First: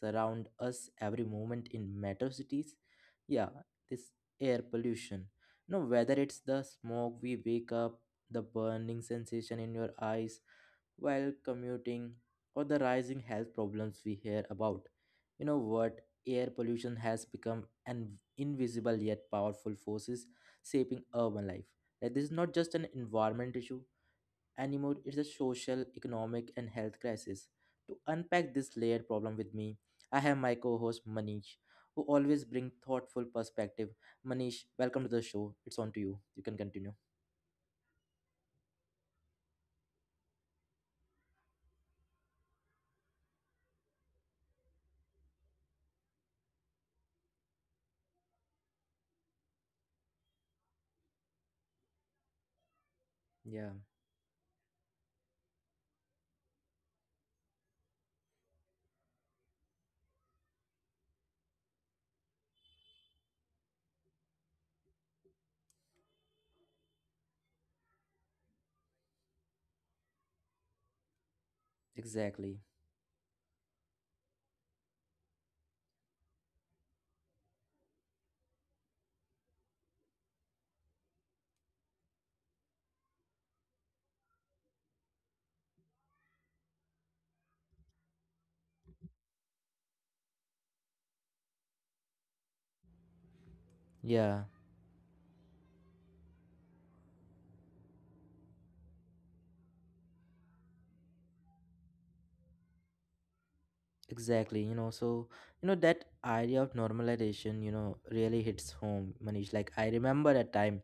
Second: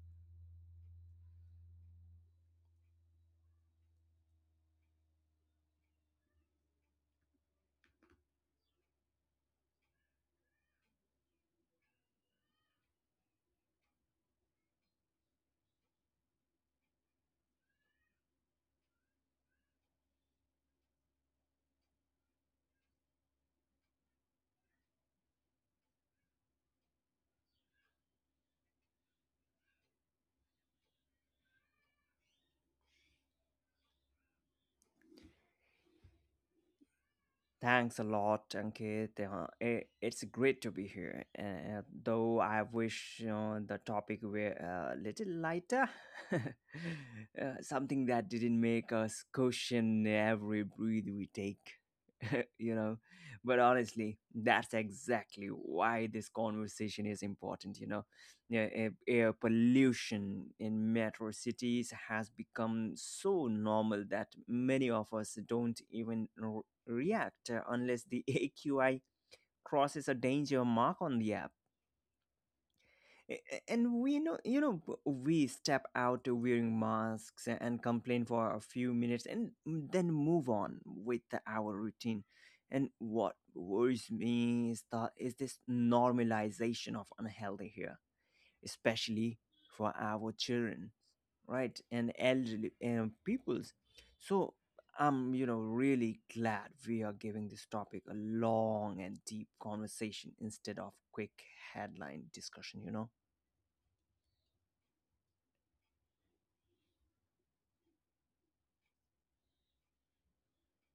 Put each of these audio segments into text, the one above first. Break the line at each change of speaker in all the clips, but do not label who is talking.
surrounds us every moment in metro cities. Yeah, this air pollution. No, whether it's the smoke we wake up, the burning sensation in your eyes while commuting or the rising health problems we hear about. You know what? Air pollution has become an invisible yet powerful forces shaping urban life. Like this is not just an environment issue anymore, it's a social, economic, and health crisis. To unpack this layered problem with me, I have my co-host Manish, who always bring thoughtful perspective. Manish, welcome to the show. It's on to you. You can continue.
Thanks a lot, Ankit. It's great to be here. Though I wish the topic were a little lighter, something that didn't make us question every breath we take. you know, but
Yeah,
honestly, that's exactly why this conversation is important. Yeah, air pollution in metro cities has become so normal that many of us don't even react unless the AQI crosses a danger mark on the app.
exactly.
And we know, we step out wearing masks and complain for a few minutes and then move on with our routine. And what worries me is that is this normalization of unhealthy here, especially for our children, right, and elderly peoples. So
Yeah.
I'm really glad we are giving this topic a long and deep conversation instead of quick headline discussion.
Exactly, so that idea of normalization, really hits home, Manish. Like I remember a time,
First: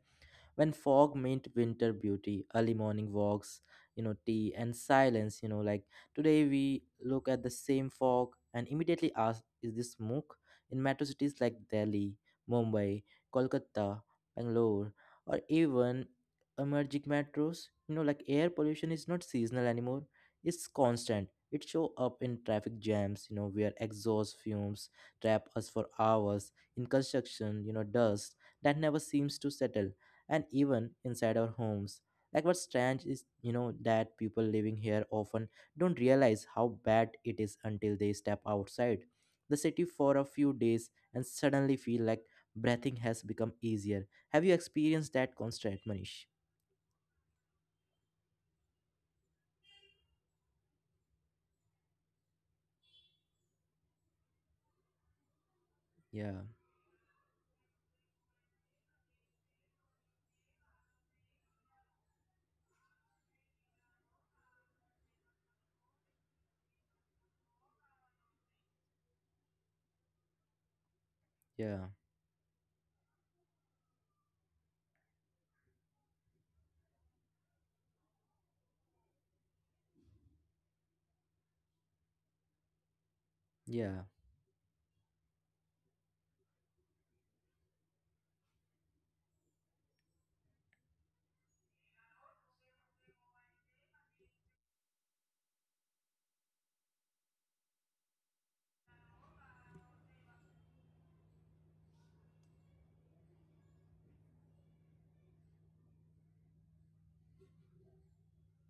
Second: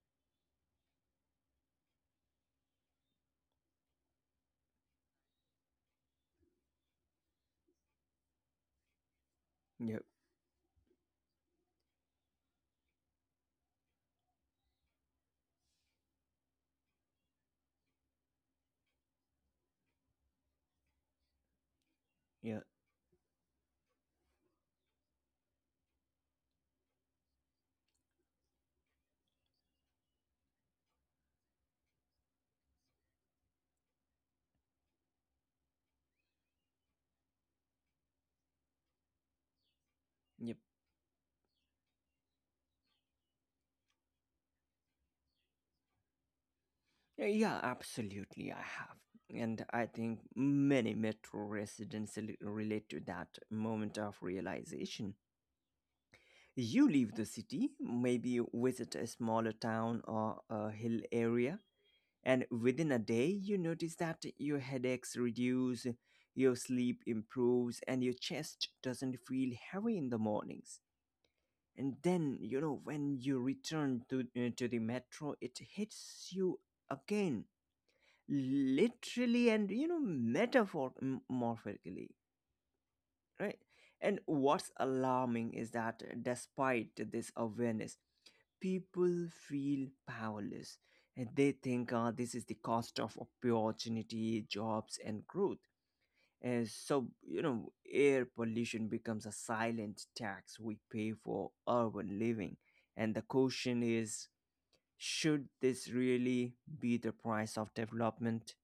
when fog meant winter beauty early morning walks, tea and silence, like today we look at the same fog and immediately ask, is this
Yep,
smoke in metro cities like Delhi, Mumbai, Kolkata, Bangalore, or even emerging metros, like air pollution is not seasonal anymore. It's constant. It show up in
yeah,
traffic jams, where exhaust fumes trap us for hours, in construction, dust that never seems to settle, and even inside our homes. Like what's strange is that people living here often don't realize how bad it is until they step outside the city for a few
yep.
days and suddenly feel like breathing has become easier. Have you experienced that constant, Manish?
Yeah, yeah, absolutely, I have. And I think many metro residents relate to that moment of realization.
Yeah,
You leave the city, maybe visit a smaller town or a hill area, and within a day you notice that your headaches reduce, your sleep improves, and your chest doesn't feel heavy in the mornings.
yeah,
And then, you know, when you return to the metro, it hits you again, literally and, you know, metaphorically, right.
yeah.
And what's alarming is that despite this awareness, people feel powerless, and they think this is the cost of opportunity, jobs and growth. And so, you know, air pollution becomes a silent tax we pay for urban living. And the question is, should this really be the price of development?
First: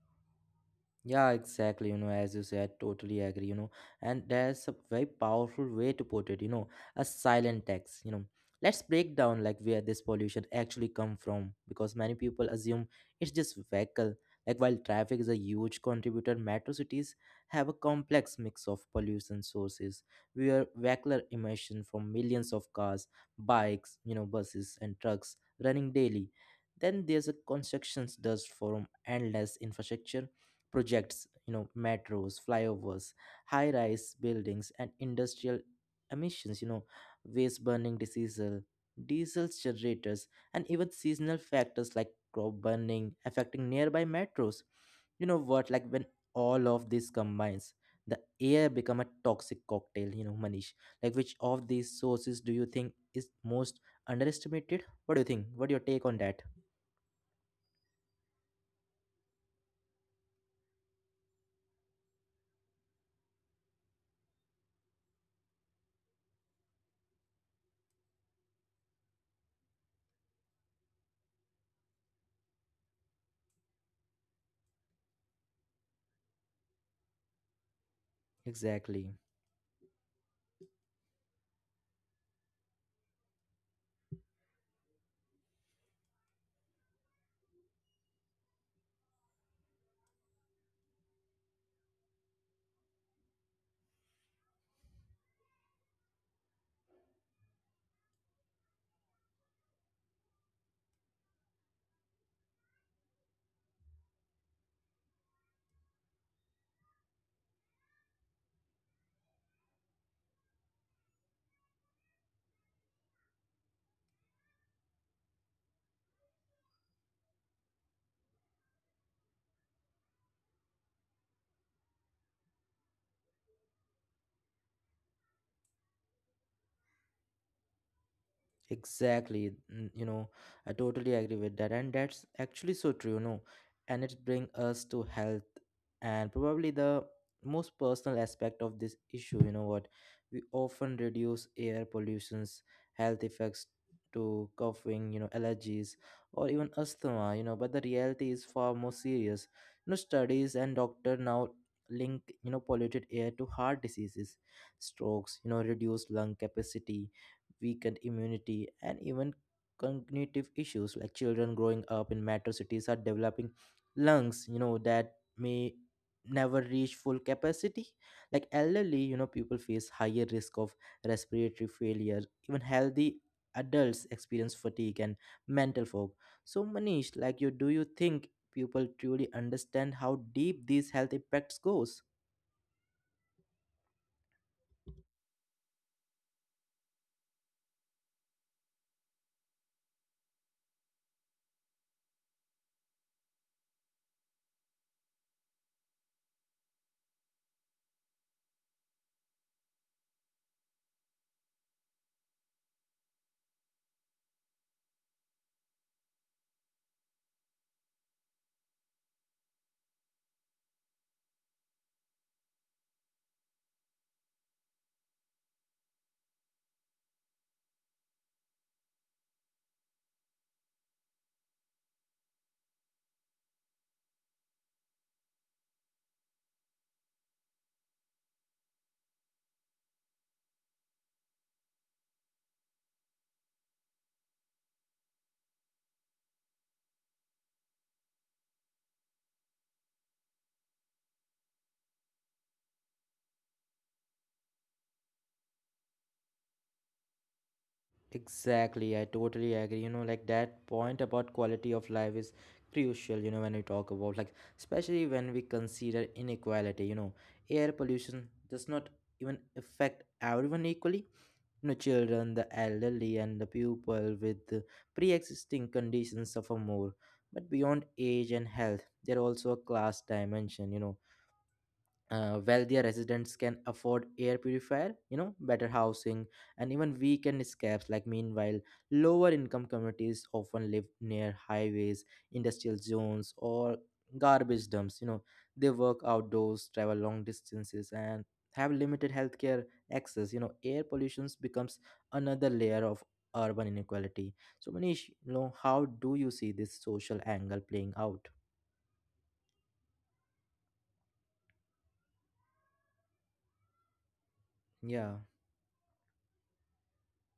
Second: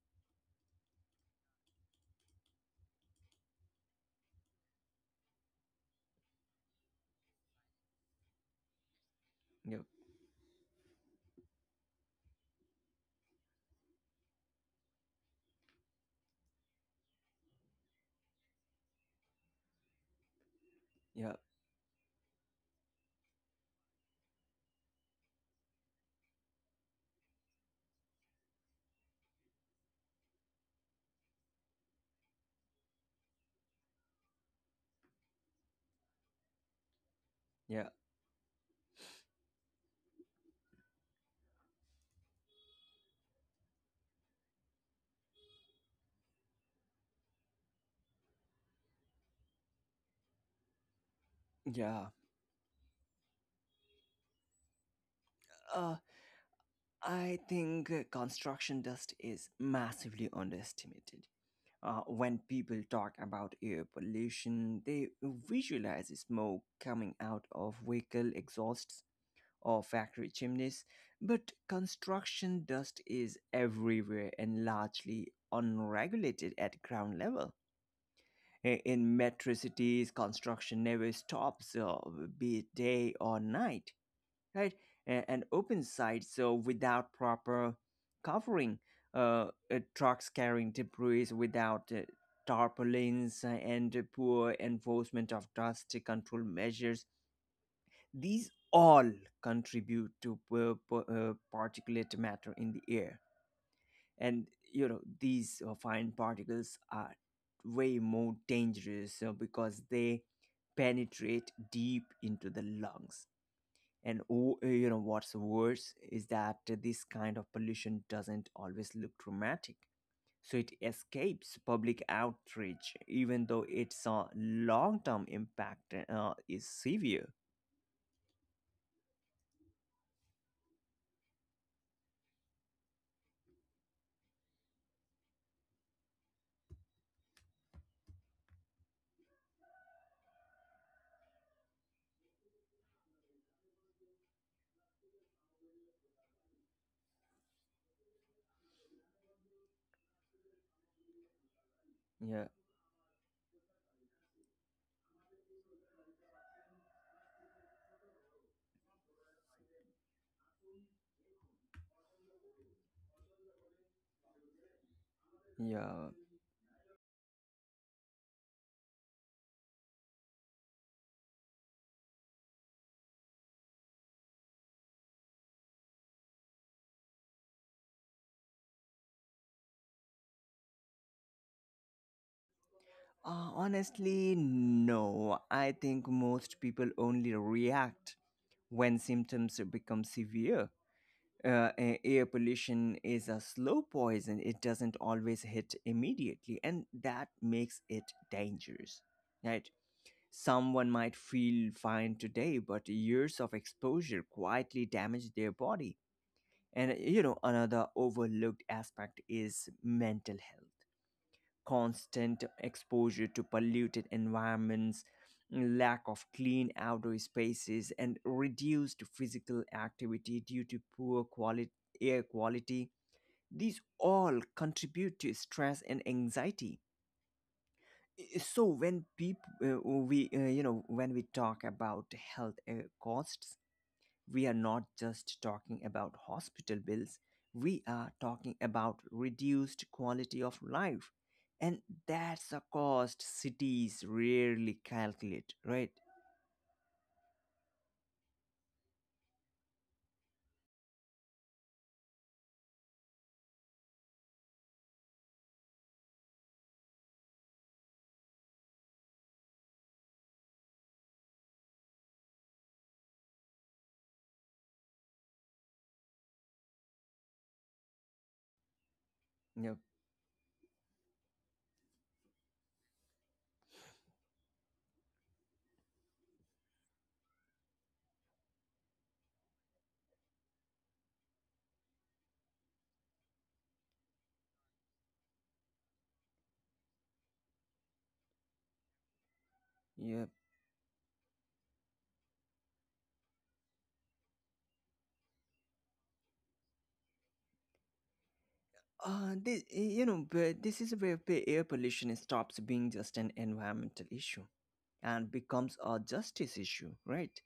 Yeah, exactly. As you said, totally agree. And there's a very powerful way to put it. A silent tax. Let's break down like
Yeah,
where this pollution actually come from, because many people assume it's just vehicle. Like while traffic is a huge contributor, metro cities have a complex mix of pollution sources. Where vehicular
yeah,
emission from millions of cars, bikes, buses and trucks running daily. Then there's a constructions dust from endless infrastructure projects, metros, flyovers, high rise buildings, and industrial emissions, waste
yeah,
burning, diesel generators, and even seasonal factors like crop burning affecting nearby metros. You know what Like when all of this combines, the air become a toxic cocktail, Manish. Like which of these
yeah.
sources do you think is most underestimated? What do you think? What your take on that?
I think construction dust is massively underestimated. When people talk about air pollution, they visualize smoke coming out of vehicle exhausts or factory chimneys, but construction dust is everywhere and largely unregulated at ground level. In
Exactly.
metro cities, construction never stops, be it day or night, right. And open site, so without proper covering, uh, trucks carrying debris without tarpaulins, and poor enforcement of dust control measures, these all contribute to particulate matter in the air. And you know, these fine particles are way more dangerous because they penetrate deep into the lungs. And oh, you know what's worse is that this kind of pollution doesn't always look dramatic. So it escapes public outrage, even though its long-term impact is severe.
Exactly, I totally agree with that, and that's actually so true, and it brings us to health and probably the most personal aspect of this issue. You know what? We often reduce air pollution's health effects to coughing, allergies or even asthma. But the reality is far more serious. Studies and doctor now link
Yeah,
polluted air to heart diseases, strokes, reduced lung capacity, weakened immunity, and even cognitive issues. Like children growing up in metro cities are developing lungs, that may
yeah.
never reach full capacity. Like elderly, people face higher risk of respiratory failure. Even healthy adults experience fatigue and mental fog. So Manish, like you, do you think people truly understand how deep these health impacts goes?
Honestly, no. I think most people only react when symptoms become severe. Air pollution is a slow poison. It doesn't always hit immediately, and that makes it dangerous. Right? Someone might feel fine today, but years of exposure quietly damage their body. And you know, another overlooked aspect is mental health, constant exposure to polluted environments, lack of clean outdoor spaces, and reduced physical activity due to poor air quality. These all contribute to stress and anxiety. So when people, when we talk about health costs, we are not just talking about hospital bills, we are talking about reduced quality of life. And that's a cost cities rarely calculate, right?
Exactly, I totally agree. Like that point about quality of life is crucial, when we talk about, like, especially when we consider inequality, air pollution does not even affect everyone equally. Children, the elderly, and the people with the pre-existing conditions suffer more. But beyond age and health, there are also a
Yep,
class dimension, wealthier residents can afford air purifier, better housing, and even weekend escapes. Like meanwhile, lower income communities often live near highways, industrial zones, or garbage dumps, they work outdoors, travel long distances, and have limited healthcare
yep.
access. Air pollution becomes another layer of urban inequality. So Manish, how do you see this social angle playing out?
But this is where air pollution stops being just an environmental issue
Yeah,
and becomes a justice issue, right?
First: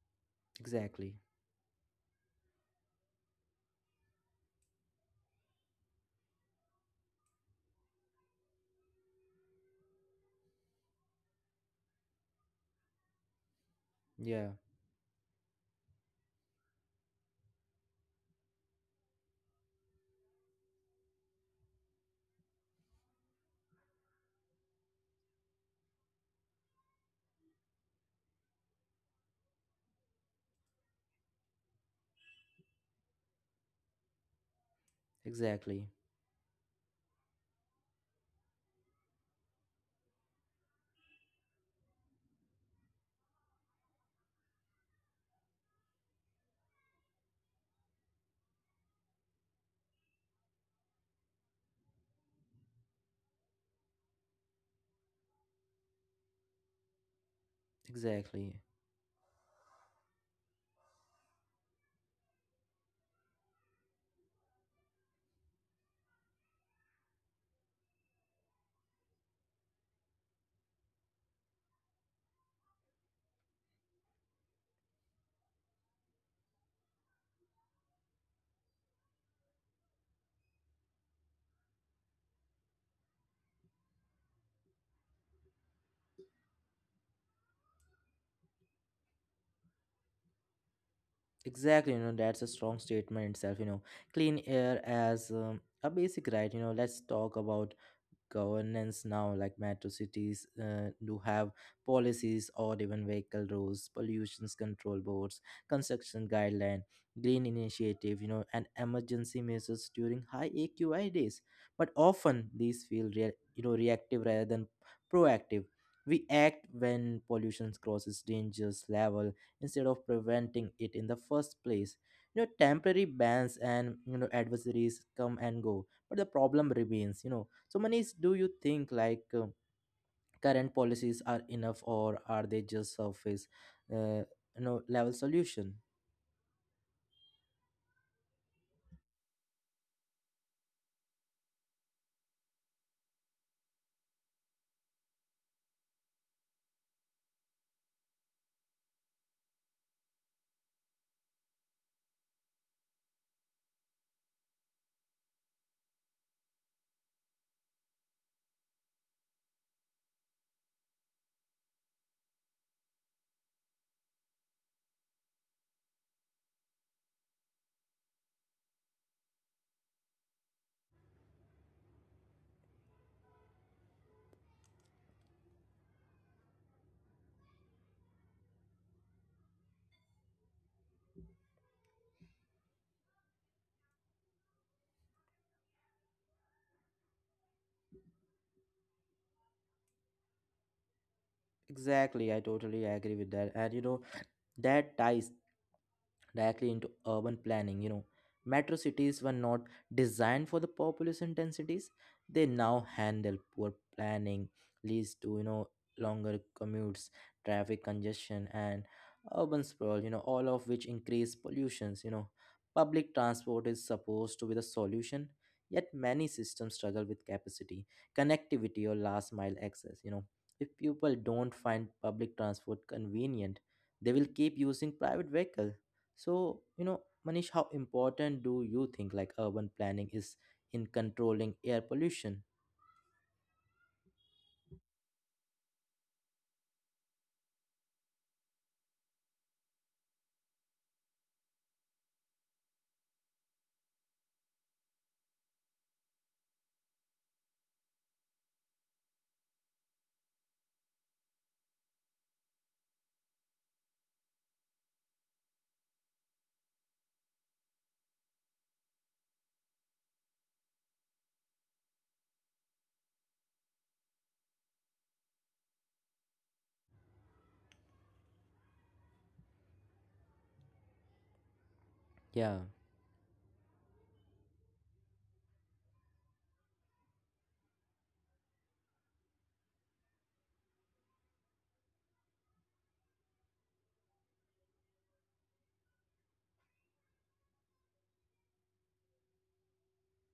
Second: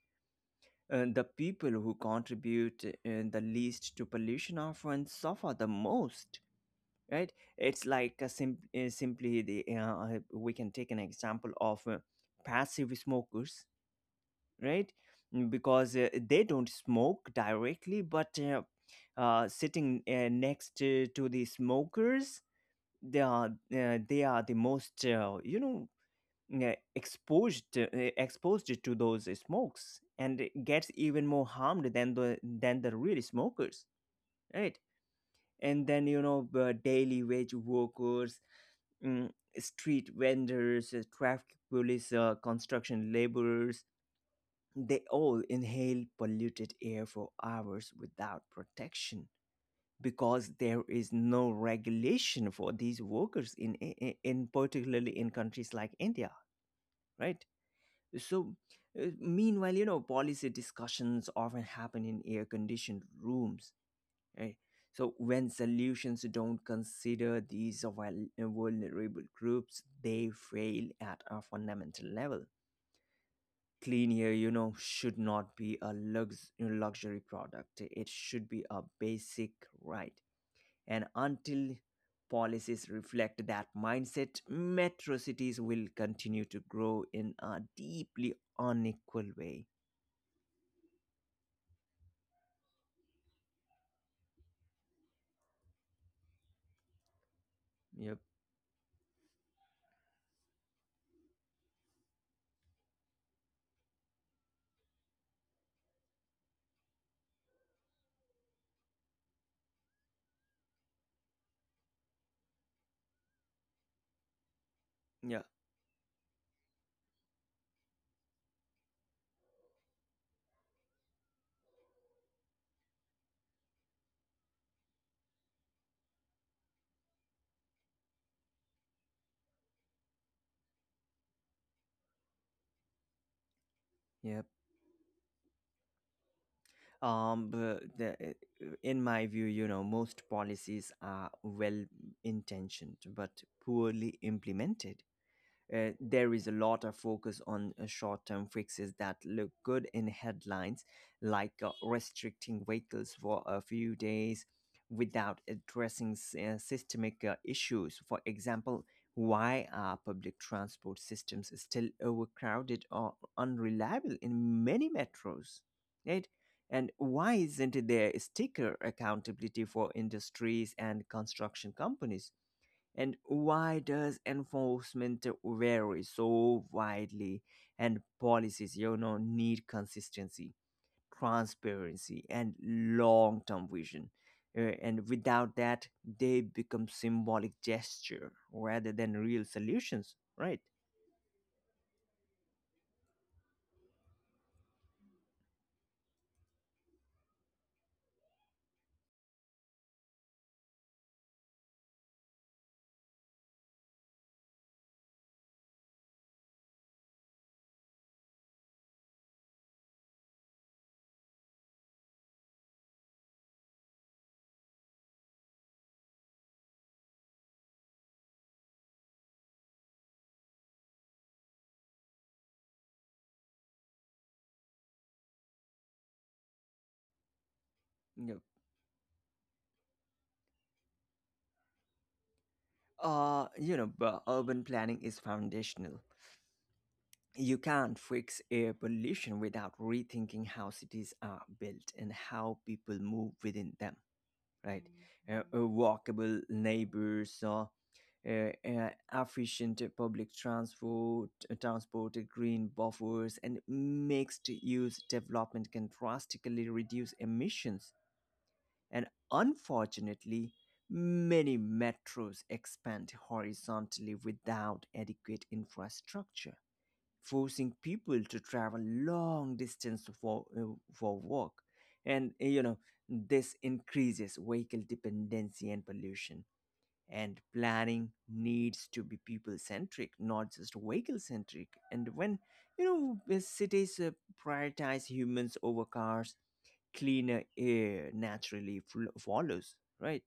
exactly.
The people who contribute the least to pollution often suffer the most. Right, it's like a simply the we can take an example of passive smokers,
Yeah,
right. Mm, because they don't smoke directly, but sitting next to the smokers, they are they are the most uh, exposed uh, exposed to those smokes, and it gets even more harmed than the real smokers, right.
exactly.
And then, you know, daily wage workers, mm, street vendors, traffic police, construction laborers, they all inhale polluted air for hours without protection, because there is no regulation for these workers in particularly in countries like India, right?
Exactly.
So meanwhile, you know, policy discussions often happen in air conditioned rooms, right? So when solutions don't consider these vulnerable groups, they fail at a fundamental level. Clean air, you know, should not be a luxury product. It should be a basic right. And until policies reflect that mindset, metro cities will continue to grow in a deeply unequal way.
Exactly, you know, that's a strong statement itself, you know. Clean air as a basic right, let's talk about
Yep.
governance now. Like metro cities do have policies or even vehicle rules, pollution control boards, construction guideline, green initiative, and emergency measures during high AQI days. But often these feel reactive rather than
Yeah.
proactive. We act when pollution crosses dangerous level instead of preventing it in the first place. Temporary bans and, adversaries come and go, but the problem remains. So Manish, do you think like current policies are enough, or are they just surface uh,
Yeah.
level solution?
um b- the, eh, in my view, you know, most policies are well intentioned but poorly implemented. There is a lot of focus on short-term fixes that look good in headlines, like restricting vehicles for a few days without addressing systemic issues. For example, why are public transport systems still overcrowded or unreliable in many metros? Right? And why isn't there sticker accountability for industries and construction companies? And why does enforcement vary so widely, and policies, you know, need consistency, transparency, and long term vision? And without that, they become symbolic gesture rather than real solutions, right?
Exactly, I totally agree with that. And that ties directly into urban planning. Metro cities were not designed for the population densities they now handle. Poor planning leads to, longer commutes, traffic congestion, and urban sprawl, all of which increase pollutions. Public transport is supposed to be the solution, yet many systems struggle with capacity, connectivity, or last mile access. If people don't find public transport convenient, they will keep using private vehicles. So, Manish, how important
Yeah.
do you think like urban planning is in controlling air pollution?
You know, but urban planning is foundational. You can't fix air pollution without rethinking how cities are built and how people move within them, right? Walkable neighbors, efficient public transport, green buffers, and mixed-use development can drastically reduce emissions. And unfortunately, many metros expand horizontally without adequate infrastructure, forcing people to travel long distance for work. And
Yeah,
you know, this increases vehicle dependency and pollution. And planning needs to be people centric, not just vehicle centric. And when, you know, the cities prioritize humans over cars, cleaner air naturally follows, right.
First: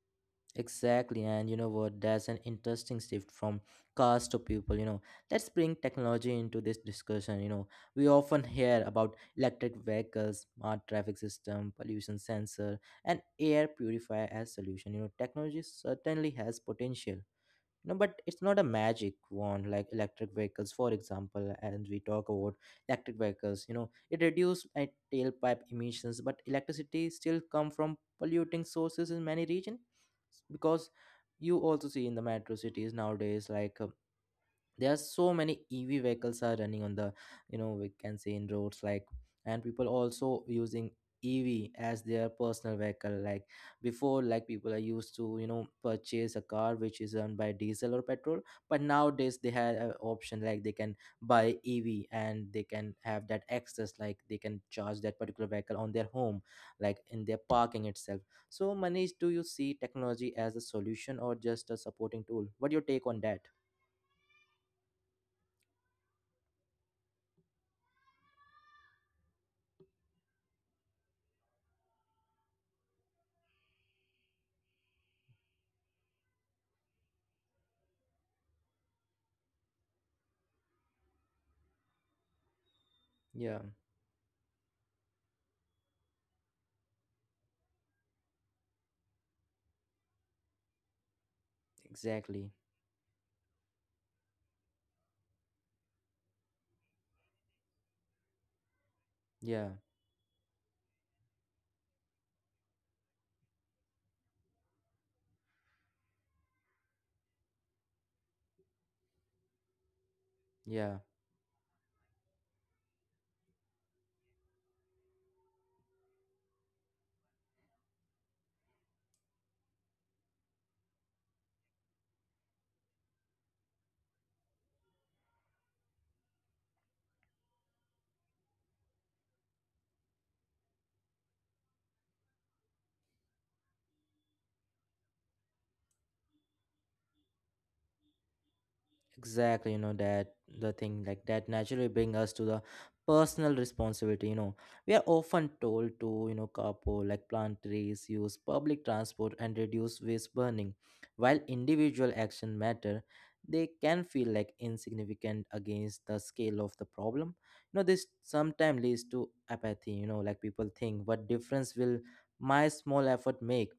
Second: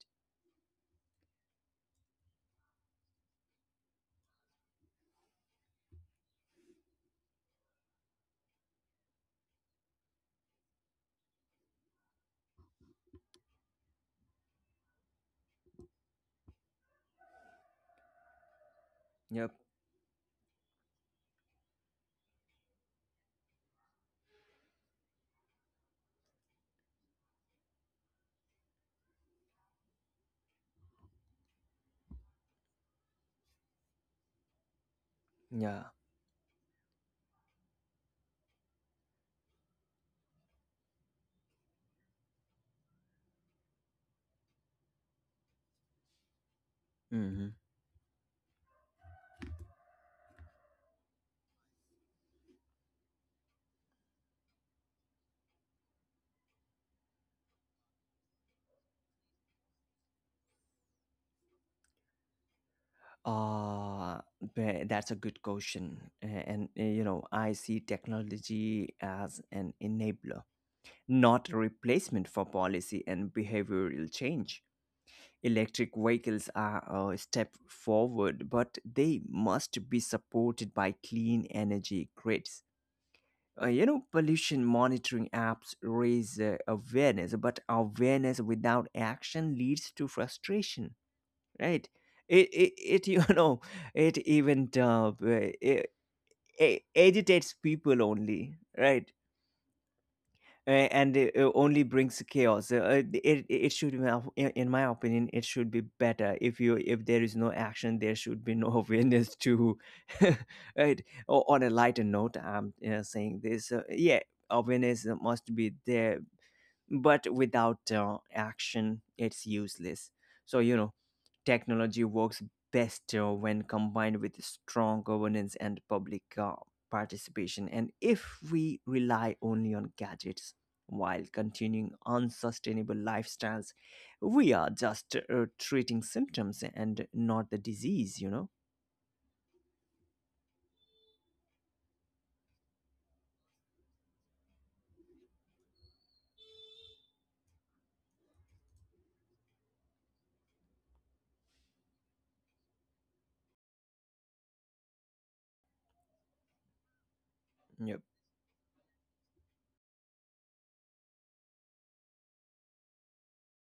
exactly. And you know what? That's an interesting shift from cars to people. Let's bring technology into this discussion. We often hear about electric vehicles, smart traffic system, pollution sensor, and air purifier as solution. Technology certainly has potential. No, but it's not a magic
Yep.
wand, like electric vehicles, for example. And we talk about electric vehicles. It reduces tailpipe emissions, but electricity still come from polluting sources in many regions, because you also see in the metro cities nowadays, like there are so many
Yeah.
EV vehicles are running on the, we can say, in roads. Like and people also using EV as their personal vehicle, like before. Like people are used to, purchase a car which is run
Hmm.
by diesel or petrol, but nowadays they have an option. Like they can buy EV and they can have that access. Like they can charge that particular vehicle on their home, like in their parking itself. So Manish, do you see technology as a solution or just a supporting tool? What your take on that?
Uh, that's a good question. You know, I see technology as an enabler, not a replacement for policy and behavioral change. Electric vehicles are a step forward, but they must be supported by clean energy grids.
Yeah.
You know, pollution monitoring apps raise awareness, but awareness without action leads to frustration, right. it
Exactly.
it, it you know, it even it agitates people only, right.
Yeah.
And it only brings chaos. It should be, in my opinion, it should be better if you, if there is no action there should be no awareness to. Right.
Yeah.
On a lighter note, I'm saying this, yeah. Awareness must be there, but without action it's useless. So, you know, technology works best when combined with strong governance and public participation. And if we rely only on gadgets while continuing unsustainable lifestyles, we are just treating symptoms and not the disease, you know.
Exactly, that the thing like that naturally bring us to the personal responsibility. We are often told to, carpool, like plant trees, use public transport, and reduce waste burning. While individual action matter, they can feel like insignificant against the scale of the problem. This
Yep.
sometimes leads to apathy, like people think, what difference will my small effort make?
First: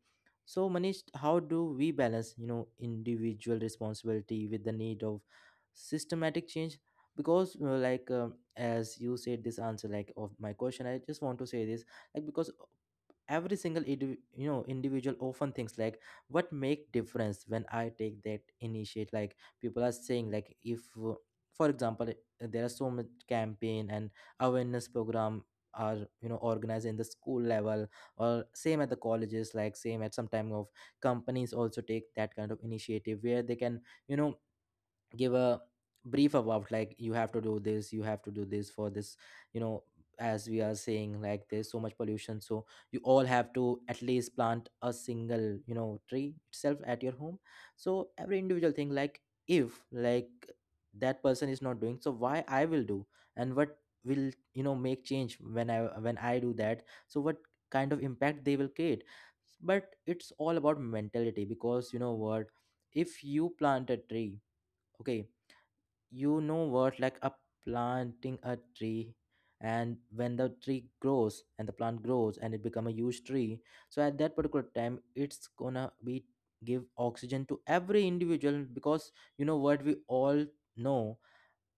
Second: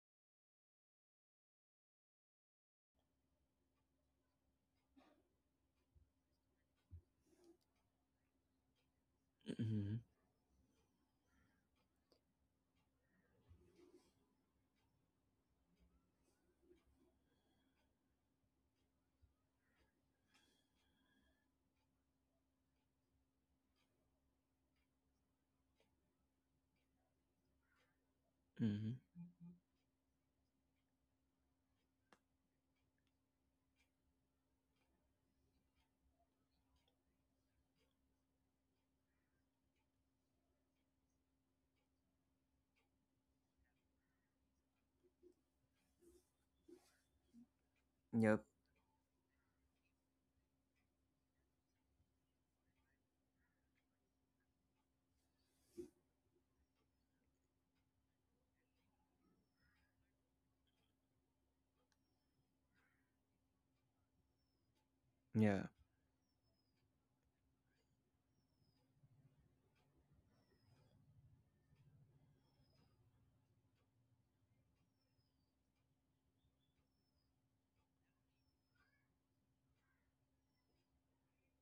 So Manish, how do we balance, individual responsibility with the need of systematic change, because like as you said this answer
Hmm.
like of my question, I just want to say this. Like because every single individual often thinks like, what make difference when I take that initiate? Like people are saying like, if for example, there are so much campaign and awareness program are organized in the school level, or same at the
Hmm.
colleges, like same at some time of companies also take that kind of initiative, where they can, you know give a brief about, like, you have to do this, you have to do this for this, you know as we are saying like there's so much pollution, so you all have to at least plant a single, tree itself at your home. So every
Yep.
individual thing like, if like that person is not doing, so why I will do, and what will, make change when I do that, so what kind of impact they will create? But it's all about mentality because, you know what if you plant a tree, okay,
Yeah.
you know what like a planting a tree, and when the tree grows and the plant grows and it become a huge tree, so at that particular time it's gonna be give oxygen to every individual. Because, you know what we all know,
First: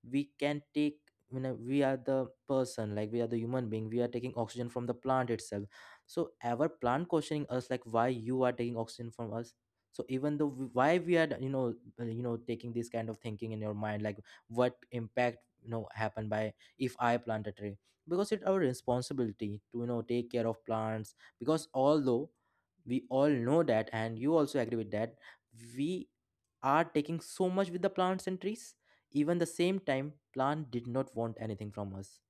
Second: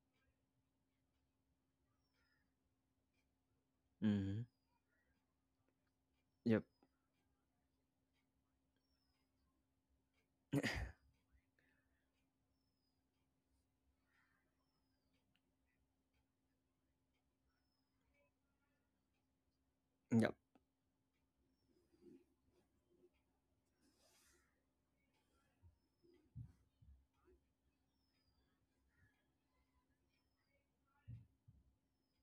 we can take, we are the person, like we are the human being, we are taking
Hmm.
oxygen from the plant itself. So
Yep.
our plant questioning us, like, why you are taking oxygen from us? So even though why we are, taking this kind of thinking in your mind, like, what impact happen by if I plant a tree because it's our responsibility to take
Yep.
care of plants, because although we all know that, and you also agree with that, we are taking so much with the plants and trees. Even the same time, plant did not want anything from us.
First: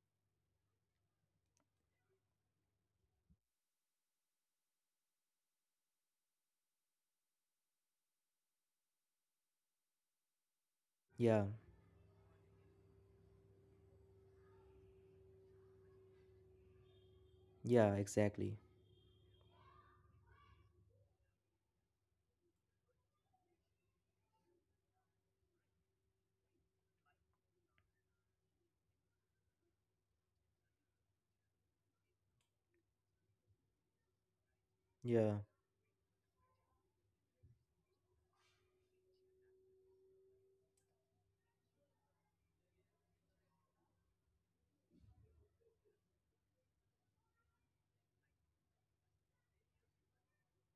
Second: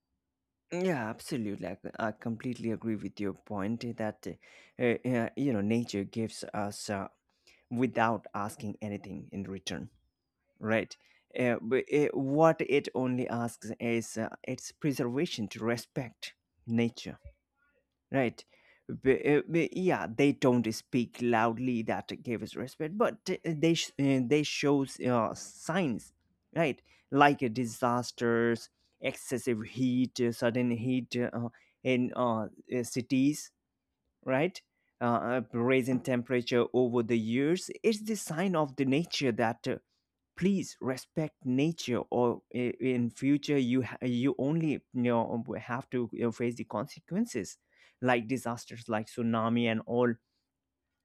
Yeah, absolutely. I completely agree with your point, that, uh, you know, nature gives us, without asking anything in return, right?
Yeah,
But what it only asks is its preservation, to respect nature,
yeah,
right.
exactly.
Yeah, they don't speak loudly that gives respect, but they shows signs, right. Like disasters, excessive heat, sudden heat, eh, in cities, right.
Yeah,
Raising temperature over the years is the sign of the nature that, please respect nature, or in future you you only, have to, face the consequences, like disasters like tsunami and all.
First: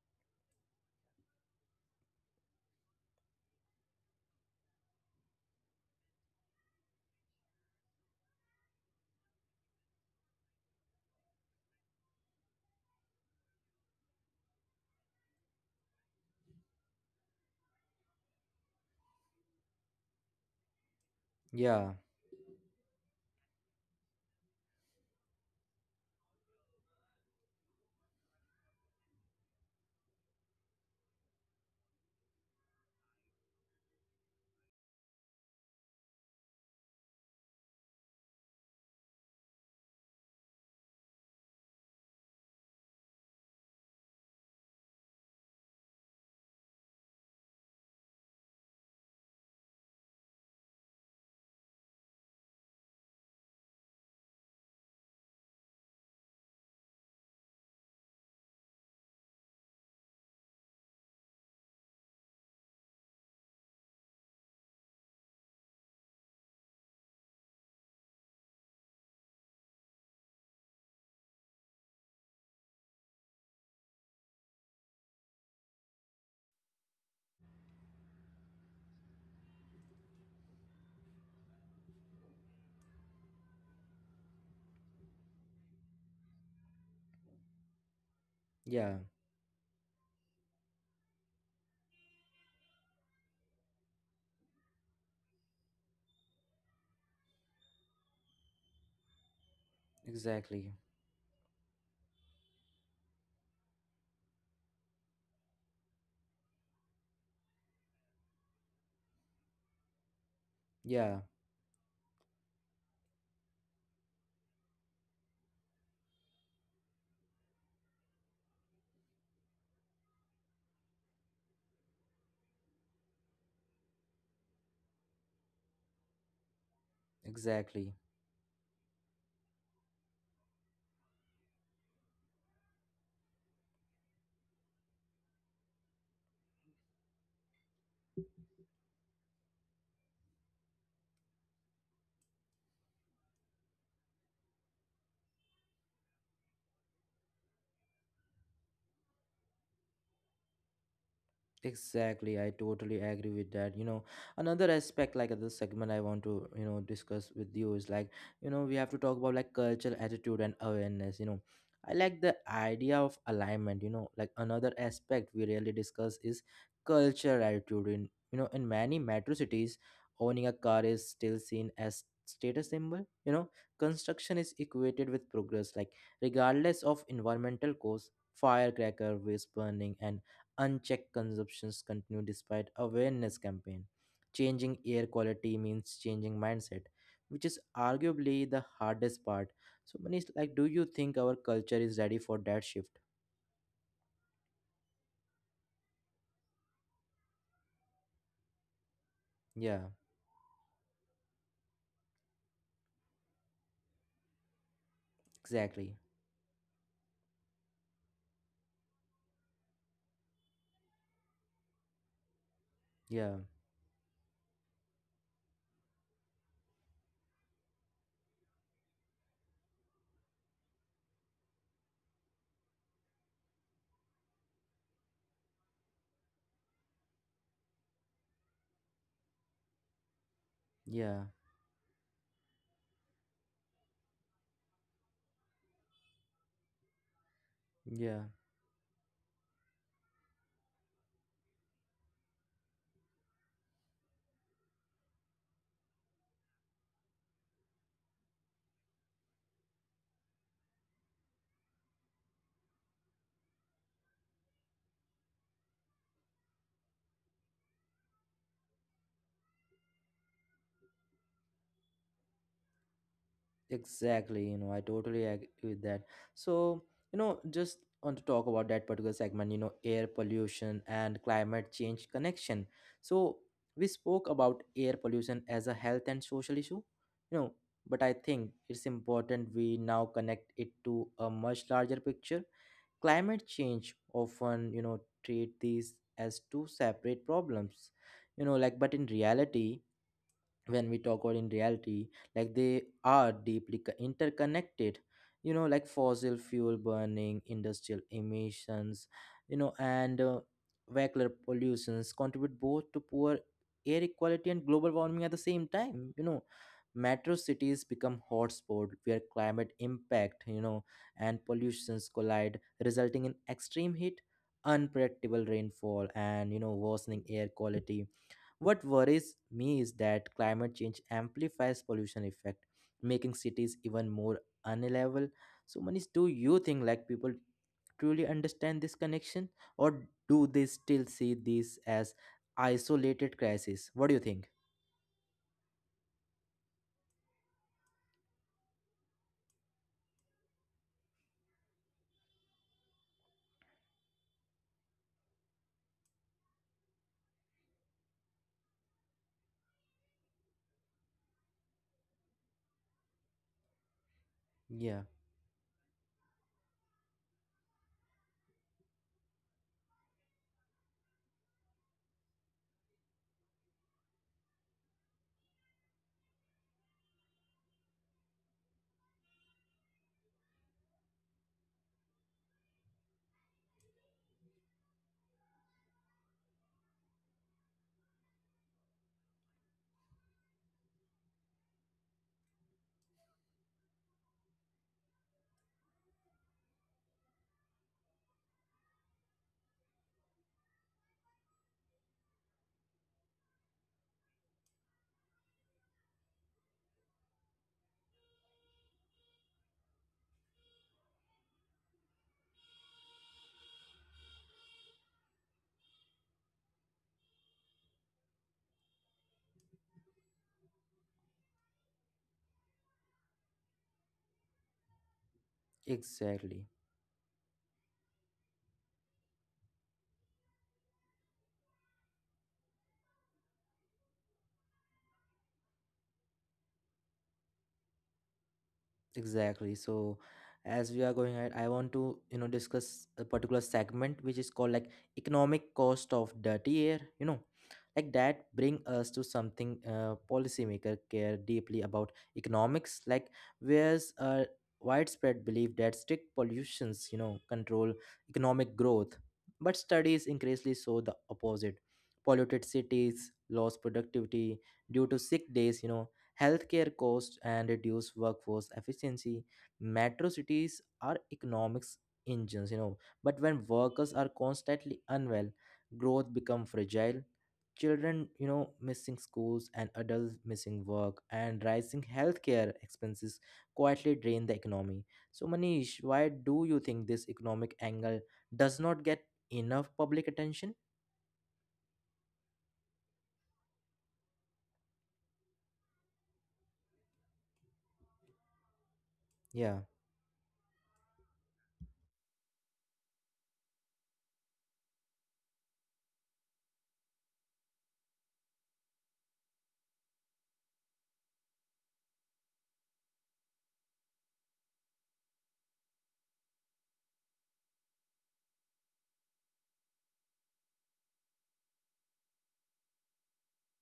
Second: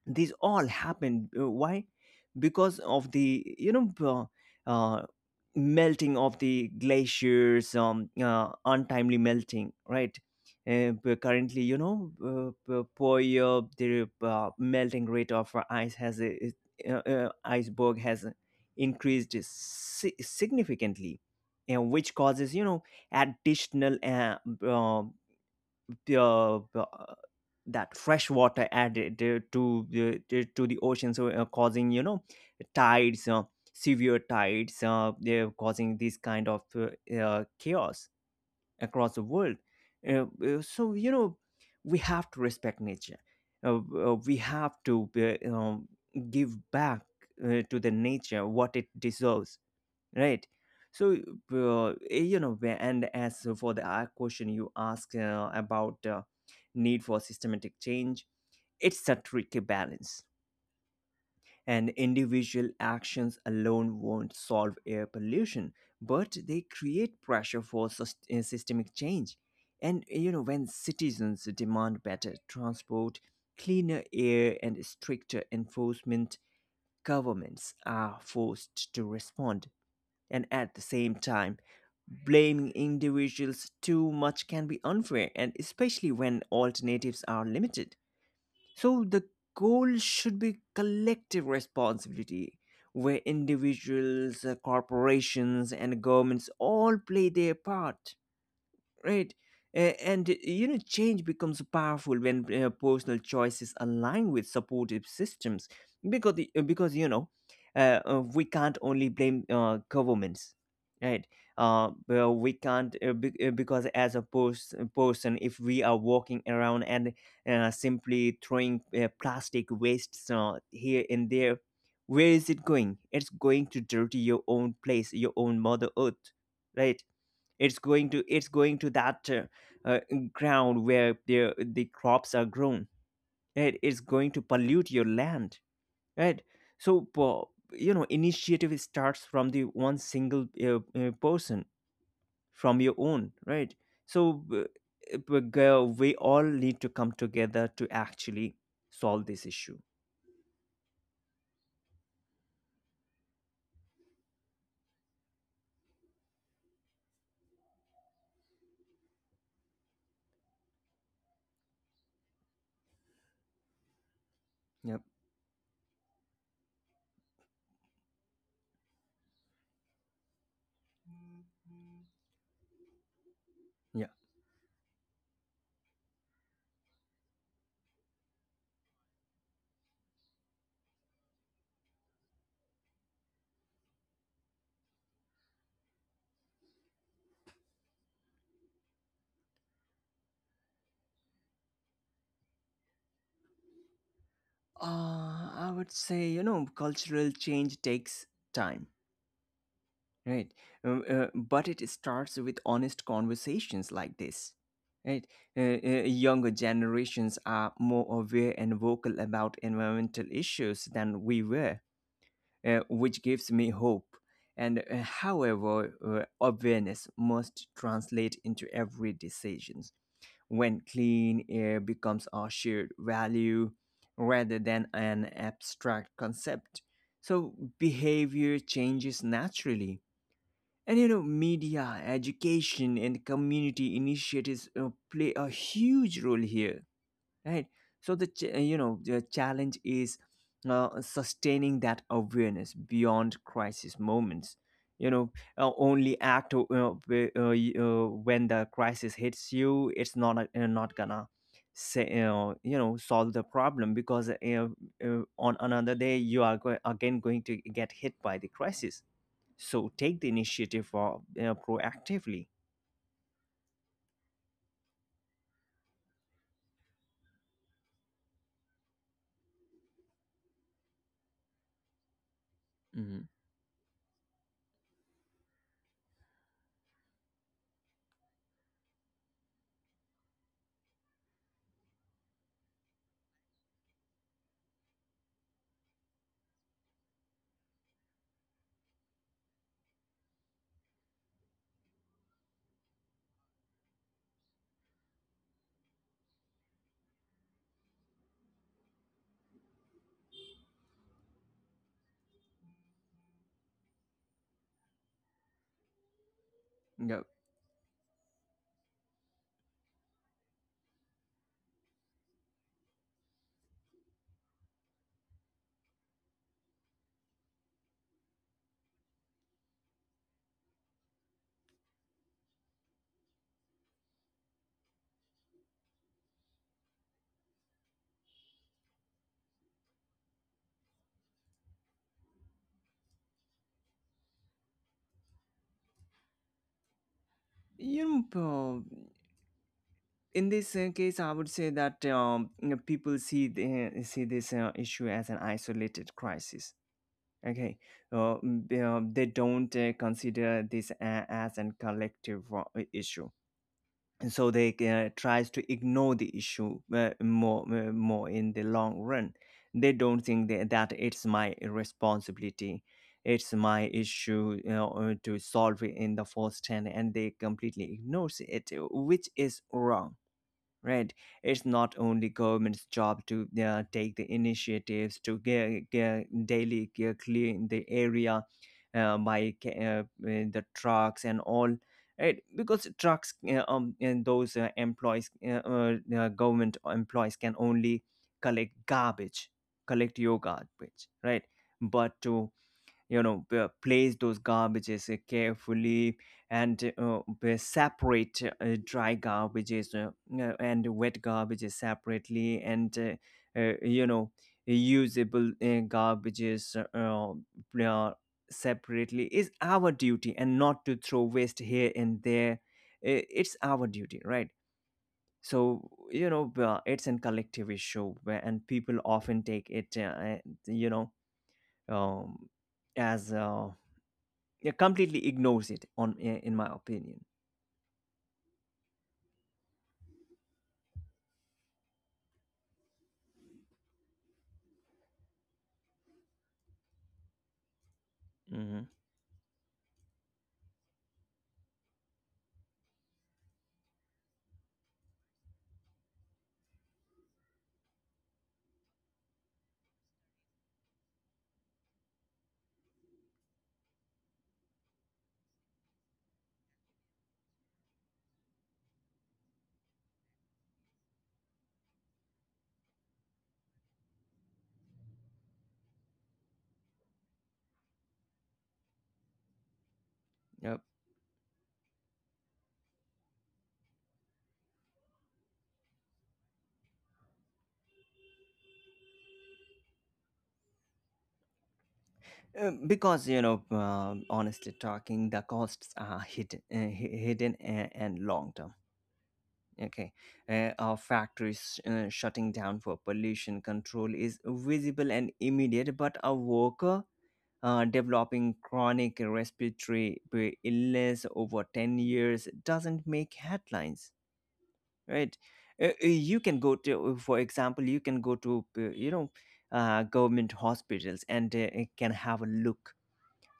These all happened. Why? Because of the, you know, uh, melting of the glaciers, untimely melting, right. But currently, you know, per year, the melting rate of ice iceberg has increased significantly,
yeah,
which causes, you know, additional uh, uh, uh, that fresh water added to the to the ocean, so causing, you know, tides, severe tides, they're causing this kind of chaos across the world. So, you know, we have to respect nature. We have to, give back to the nature what it deserves, right. So, you know, and as for the question you asked about need for systematic change, it's a tricky balance, and individual actions alone won't solve air pollution, but they create pressure for systemic change. And you know, when citizens demand better transport, cleaner air and stricter enforcement, governments are forced to respond. And at the same time, blaming individuals too much can be unfair, and especially when alternatives are limited.
yeah,
So, the goal should be collective responsibility, where individuals, corporations, and governments all play their part. Right. And you
exactly.
know, change becomes powerful when personal choices align with supportive systems, because we can't only blame governments,
Yeah,
right? Well, we can't be, because as a person, if we are walking around and simply throwing plastic wastes here and there, where is it going? It's going to dirty your own place, your own mother earth, right? it's
exactly.
going to it's going to that ground where the crops are grown, right? It's going to pollute your land, right? So initiative starts from the one single person, from your own, right? So girl, we all need to come together to actually solve this issue.
Exactly, I totally agree with that. Another aspect like the segment I want to, discuss with you is like, we have to talk about like cultural attitude and awareness. I like the idea of alignment, like another
yep
aspect we rarely discuss is cultural attitude in many metro cities, owning a car is still seen as status symbol.
yeah
Construction is equated with progress, like regardless of environmental cause, firecracker, waste burning and unchecked consumptions continue despite awareness campaign. Changing air quality means changing mindset, which is arguably the hardest part. So Manish, like, do you think our culture is ready for that shift?
I would say you know cultural change takes time,
Yeah,
right? But it starts with honest conversations like this, right?
exactly.
Younger generations are more aware and vocal about environmental issues than we were,
Yeah,
which gives me hope. And uh, however uh, awareness must translate into every decisions when clean air becomes our shared value rather than an abstract concept, so behavior changes naturally. And you
yeah,
know, media, education, and community initiatives play a huge role here, right? So
yeah.
the the challenge is sustaining that awareness beyond crisis moments. You know, only act when the crisis hits you. It's not not gonna say solve the problem, because on another day you are again going to get hit by the crisis, so take the initiative proactively.
Exactly, I totally agree with that. So, just want to talk about that particular segment, air pollution and climate change connection.
Hmm.
So, we spoke about air pollution as a health and social issue, you know, but I think it's important we now connect it to a much larger picture. Climate change often, treat these as two separate problems, like, but in reality, when we talk about in reality, like they are deeply interconnected like fossil fuel burning, industrial emissions and vehicular pollutions contribute both to poor air quality and global warming at the same time
Yeah.
metro cities become hotspot where climate impact and pollutions collide, resulting in extreme heat, unpredictable rainfall, and worsening air quality. What worries me is that climate change amplifies pollution effect, making cities even more unreliable. So, Manish, do you think like people truly understand this connection, or do they still see this as isolated crisis? What do you think?
You know, uh, in this case, I would say that people see this issue as an isolated crisis. Okay, they don't consider this as an collective issue. And so they
Yeah,
tries to ignore the issue more in the long run. They don't think that it's my responsibility, it's my issue, you know, to solve it in the first hand, and they completely ignores it, which is wrong, right? It's not only government's job to take the initiatives to get, daily clean the area by the trucks and all, right? Because trucks and those employees government employees can only collect garbage, collect your garbage, right? But to, you know, place those garbages carefully, and separate dry garbages and wet garbages separately, and usable garbages, uh, separately is our duty, and not to throw waste here and there. It's our duty, right? So you know,
exactly.
it's a collective issue and people often take it you know um, as yeah, completely ignores it on in my opinion.
Exactly. So, as we are going ahead, I want to, discuss a particular segment which is called like economic cost of dirty air. Like that bring
Hmm.
us to something policymaker care deeply about economics, like where's a widespread belief that strict pollutions, control economic growth. But studies increasingly show the opposite. Polluted cities lost productivity due to sick days, healthcare costs and reduce workforce efficiency. Metro cities are economics engines, but when workers are constantly unwell, growth become fragile. Children, missing schools and adults missing
Yep.
work and rising healthcare expenses quietly drain the economy. So, Manish, why do you think this economic angle does not get enough public attention?
Because you know honestly talking the costs are hidden hidden and long term,
Yeah,
okay. Our factories shutting down for pollution control is visible and immediate, but a worker developing chronic respiratory illness over 10 years doesn't make headlines, right? You can go to for example you can go to government hospitals and can have a look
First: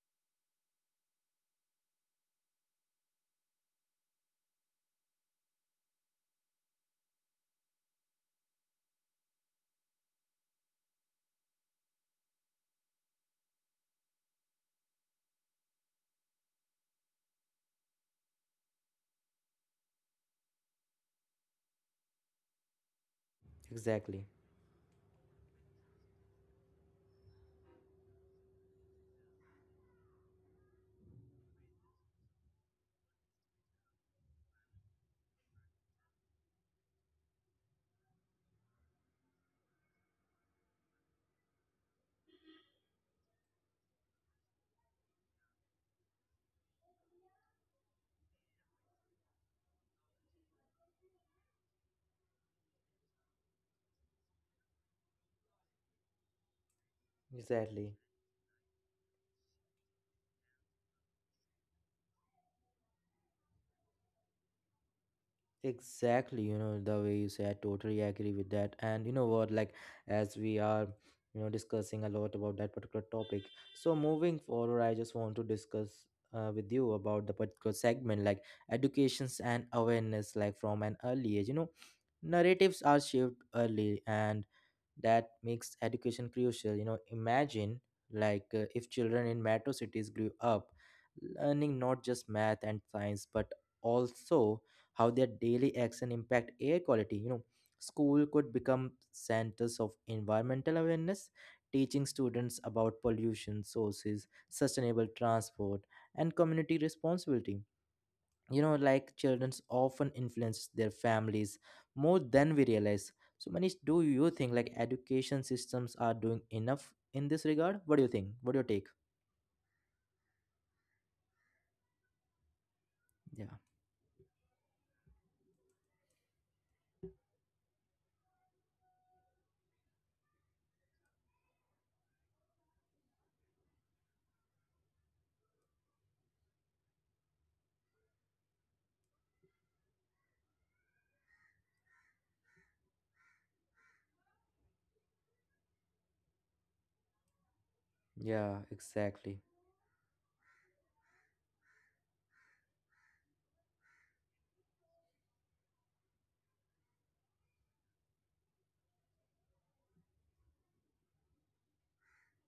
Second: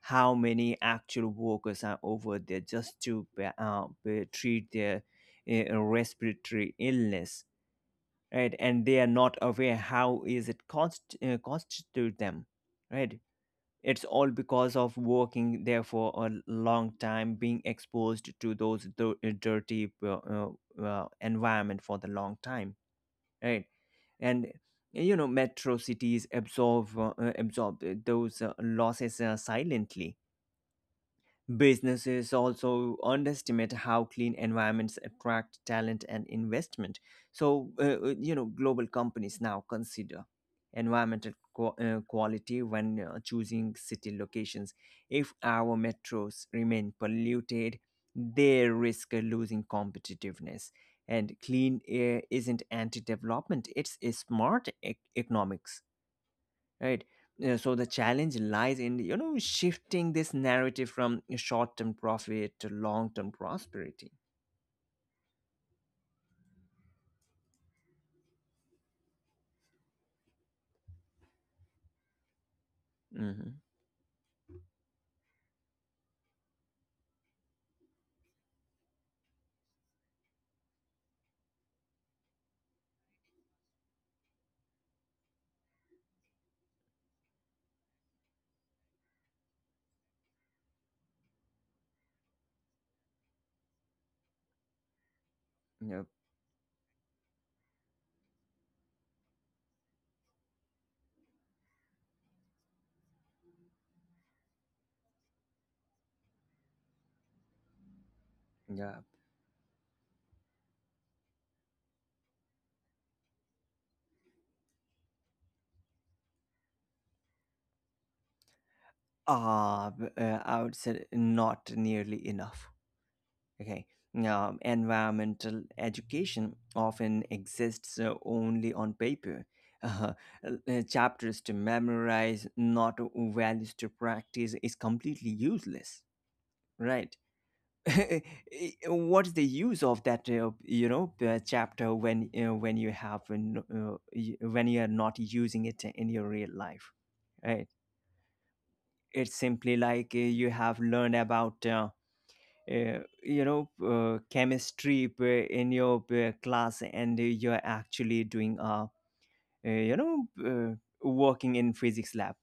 how many actual workers are over there just to treat their respiratory illness, right? And they are not aware how is it cost cost to them, right? It's all because of working there for a long time being exposed to those dirty environment for the long time, right?
exactly.
And you know metro cities absorb those losses silently. Businesses also underestimate how clean environments attract talent and investment. So, global companies now consider environmental quality when choosing city locations. If our metros remain polluted, they risk losing competitiveness. And clean air isn't anti development, it's a smart economics, right? So the
Exactly.
challenge lies in, you know, shifting this narrative from short-term profit to long-term prosperity.
Exactly, the way you say, I totally agree with that. And you know what, like, as we are, discussing a lot about that particular
Hmm.
topic, so moving forward, I just want to discuss with you about the particular segment, like educations and awareness, like from an early age. Narratives are shaped early, and that makes education crucial. Imagine like if children in metro cities grew up learning not just math and science, but also how their
Yeah.
daily action impact air quality school could become centers of environmental awareness, teaching students about pollution sources, sustainable transport, and community responsibility
Yeah.
like children often influence their families more than we realize. So Manish, do you think like education systems are doing enough in this regard? What do you think, what do you take?
I would say not nearly enough,
Yeah,
okay. Environmental education often exists only on paper chapters to memorize, not values to practice, is completely useless, right? What's the use of that chapter when you have when you are not using it in your real life, right?
yeah,
It's
exactly.
simply like, you have learned about chemistry in your class, and you're actually doing uh, you know uh, working in physics lab.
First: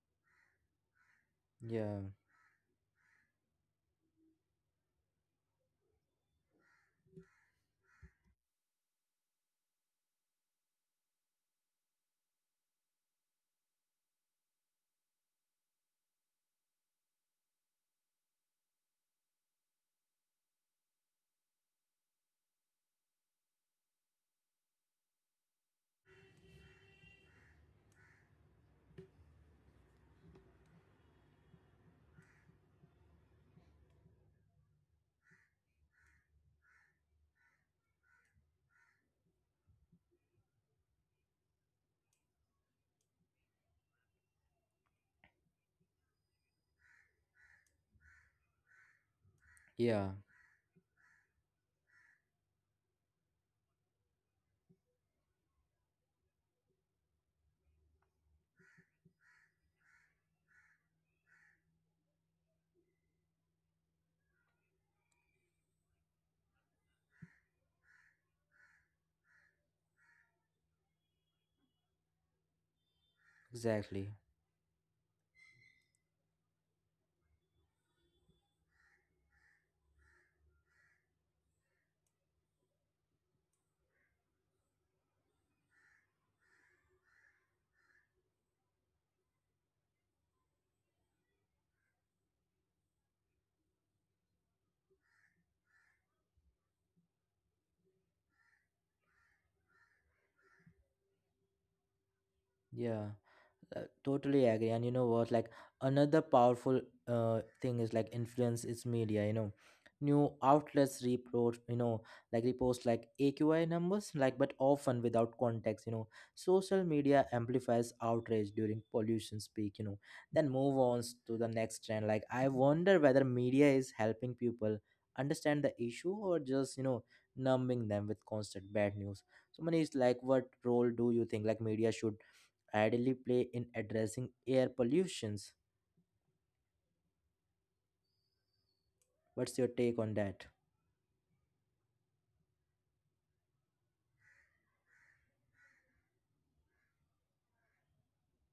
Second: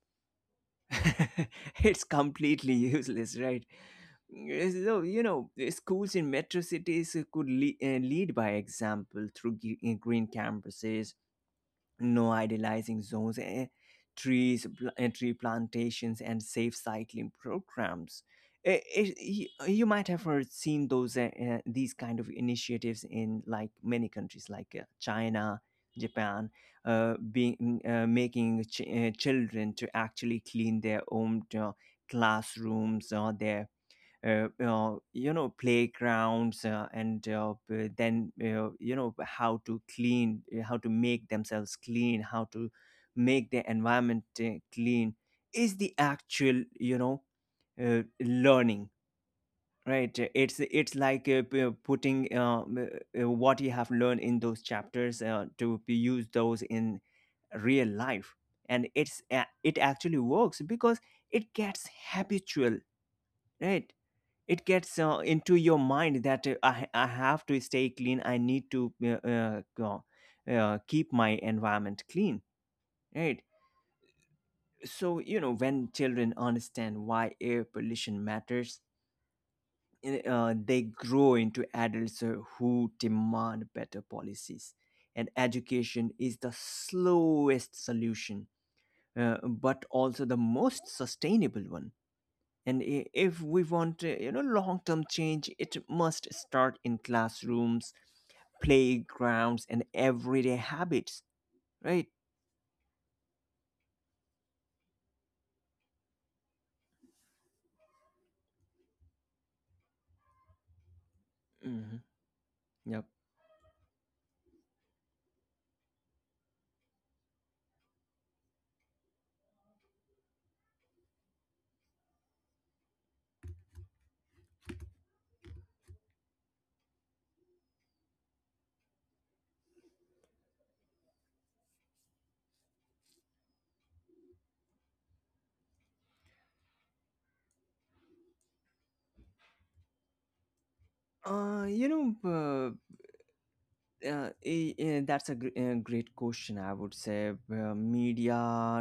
Yeah,
It's completely useless, right? Mm. So, you know, schools in metro cities could lead by example through green campuses, no idealizing zones, trees, tree plantations, and safe cycling programs. You might have heard seen those these kind of initiatives in like many countries like China, Japan, making children to actually clean their own classrooms or their playgrounds, and b- then you know how to clean, how to make themselves clean, how to make the environment clean is the actual, you know, learning, right?
yeah,
It's like, putting what you have learned in those chapters to be use those in real life. And it actually works, because it gets habitual, right? It gets into your mind that I have to stay clean, I need to keep my environment clean, right?
exactly.
So you know when children understand why air pollution matters, they grow into adults who demand better policies. And education is the slowest solution, but also the most sustainable one. And if we want, long-term change, it must start in classrooms, playgrounds, and everyday habits, right?
Yeah. Totally agree. And you know what, like another powerful thing is like influence is media new outlets report
Hmm.
like
Yep.
repost like AQI numbers, like but often without context social media amplifies outrage during pollution speak, you know, then move on to the next trend. Like I wonder whether media is helping people understand the issue or just numbing them with constant bad news. So Manish, like what role do you think like media should ideally play in addressing air pollutions? What's your take on that?
Uh, you know, uh, that's a great question. I would say media.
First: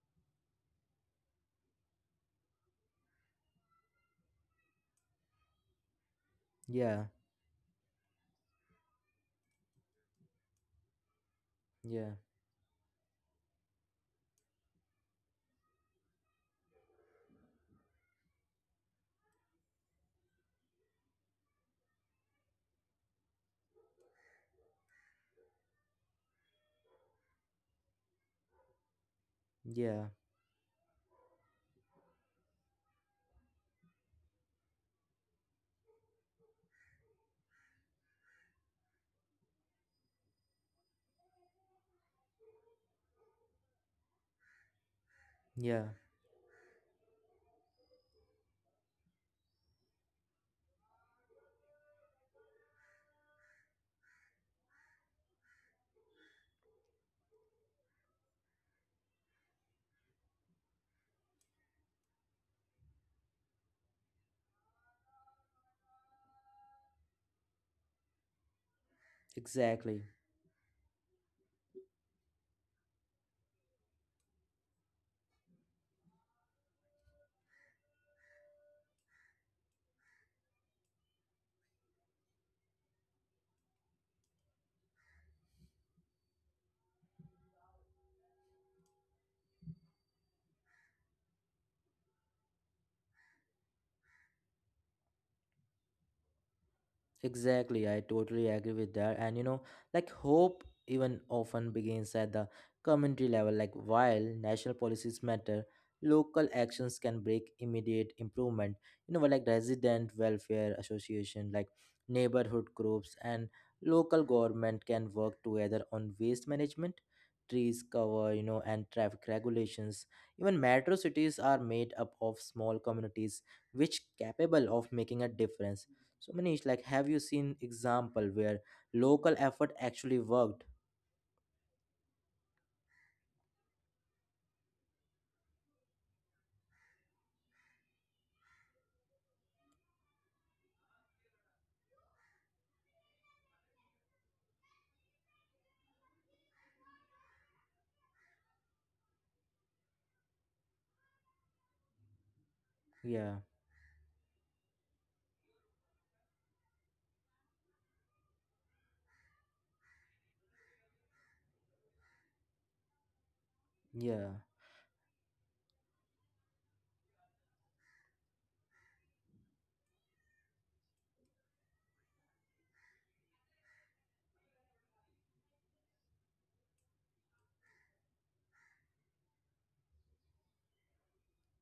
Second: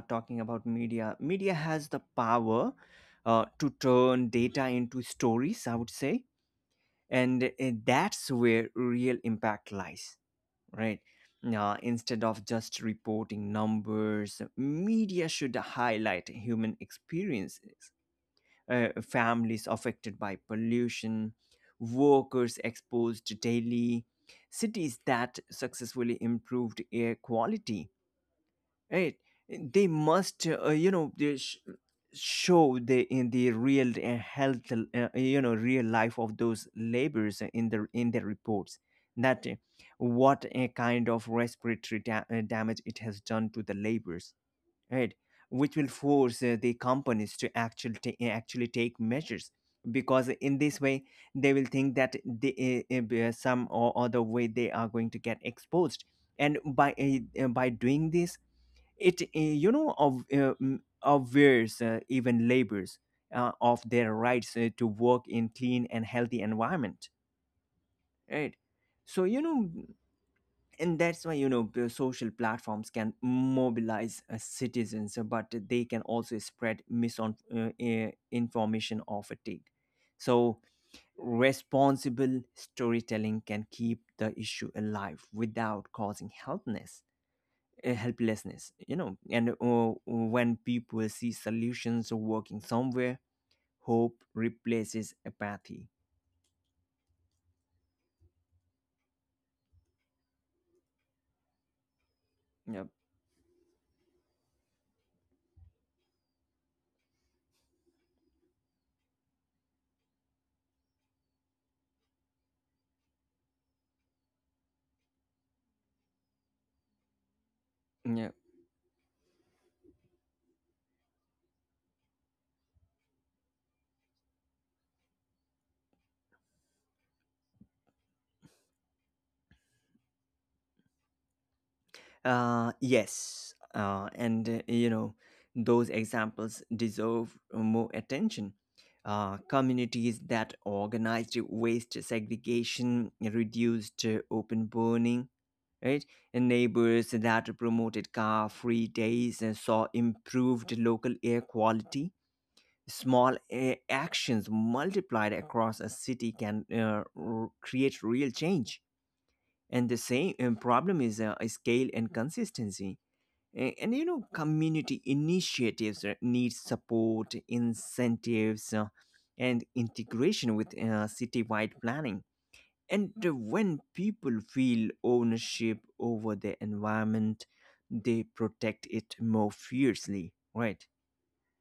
Talking about media, media has the power to turn data into stories, I would say,
Yeah,
and that's where real impact lies, right?
yeah,
Instead of just reporting numbers, media should highlight human experiences, families affected by pollution, workers exposed daily, cities that successfully improved air quality. Right. They
yeah,
must, show the in the real health, real life of those labors in the reports. That What a kind of respiratory damage it has done to the labors, right? Which
yeah,
will force the companies to actually actually take measures, because in this way they will think that some or other way they are going to get exposed. And by doing this, it aware, even laborers of their rights to work in clean and healthy environment, right? So you know,
exactly.
and that's why you know the social platforms can mobilize citizens, but they can also spread misinformation or fatigue. So responsible storytelling can keep the issue alive without causing helplessness, helplessness, you know. And when people see solutions working somewhere, hope replaces apathy.
Exactly, I totally agree with that. And you know, like hope even often begins at the community level. Like while national policies matter, local actions can break immediate improvement. But like resident welfare association, like neighborhood groups, and local government can work together on waste management, trees cover,
Yep.
and traffic regulations. Even metro cities are made up of small communities which capable of making a difference. So Manish, like, have you seen example where local effort actually worked?
Yes, and you know, those examples deserve more attention. Communities that organized waste segregation, reduced open burning, right? And neighbors that promoted car free days and saw improved local air quality.
Yeah,
Small actions multiplied across a city can create real change. And the same problem is scale and consistency. And you
yeah.
know community initiatives need support incentives, and integration with citywide planning. And when people feel ownership over their environment, they protect it more fiercely, right?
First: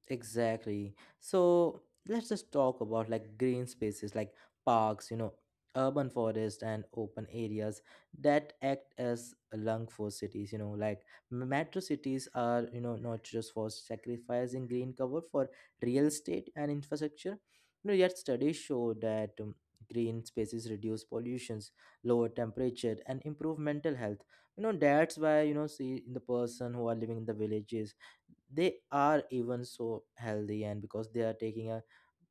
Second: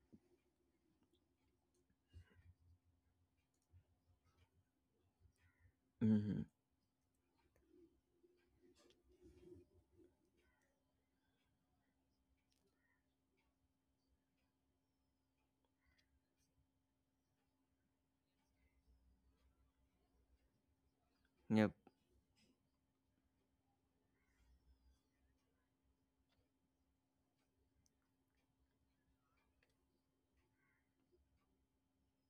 Exactly. So let's just talk about like green spaces, like parks, urban
Mm-hmm.
forests and open areas that act as a lung for cities, like metro cities are, not just for sacrificing green cover for real estate and infrastructure. Yet studies show that green spaces reduce
Yep.
pollutions, lower temperature and improve mental health. That's why, see the person who are living in the villages, they are even so healthy, and because they are taking a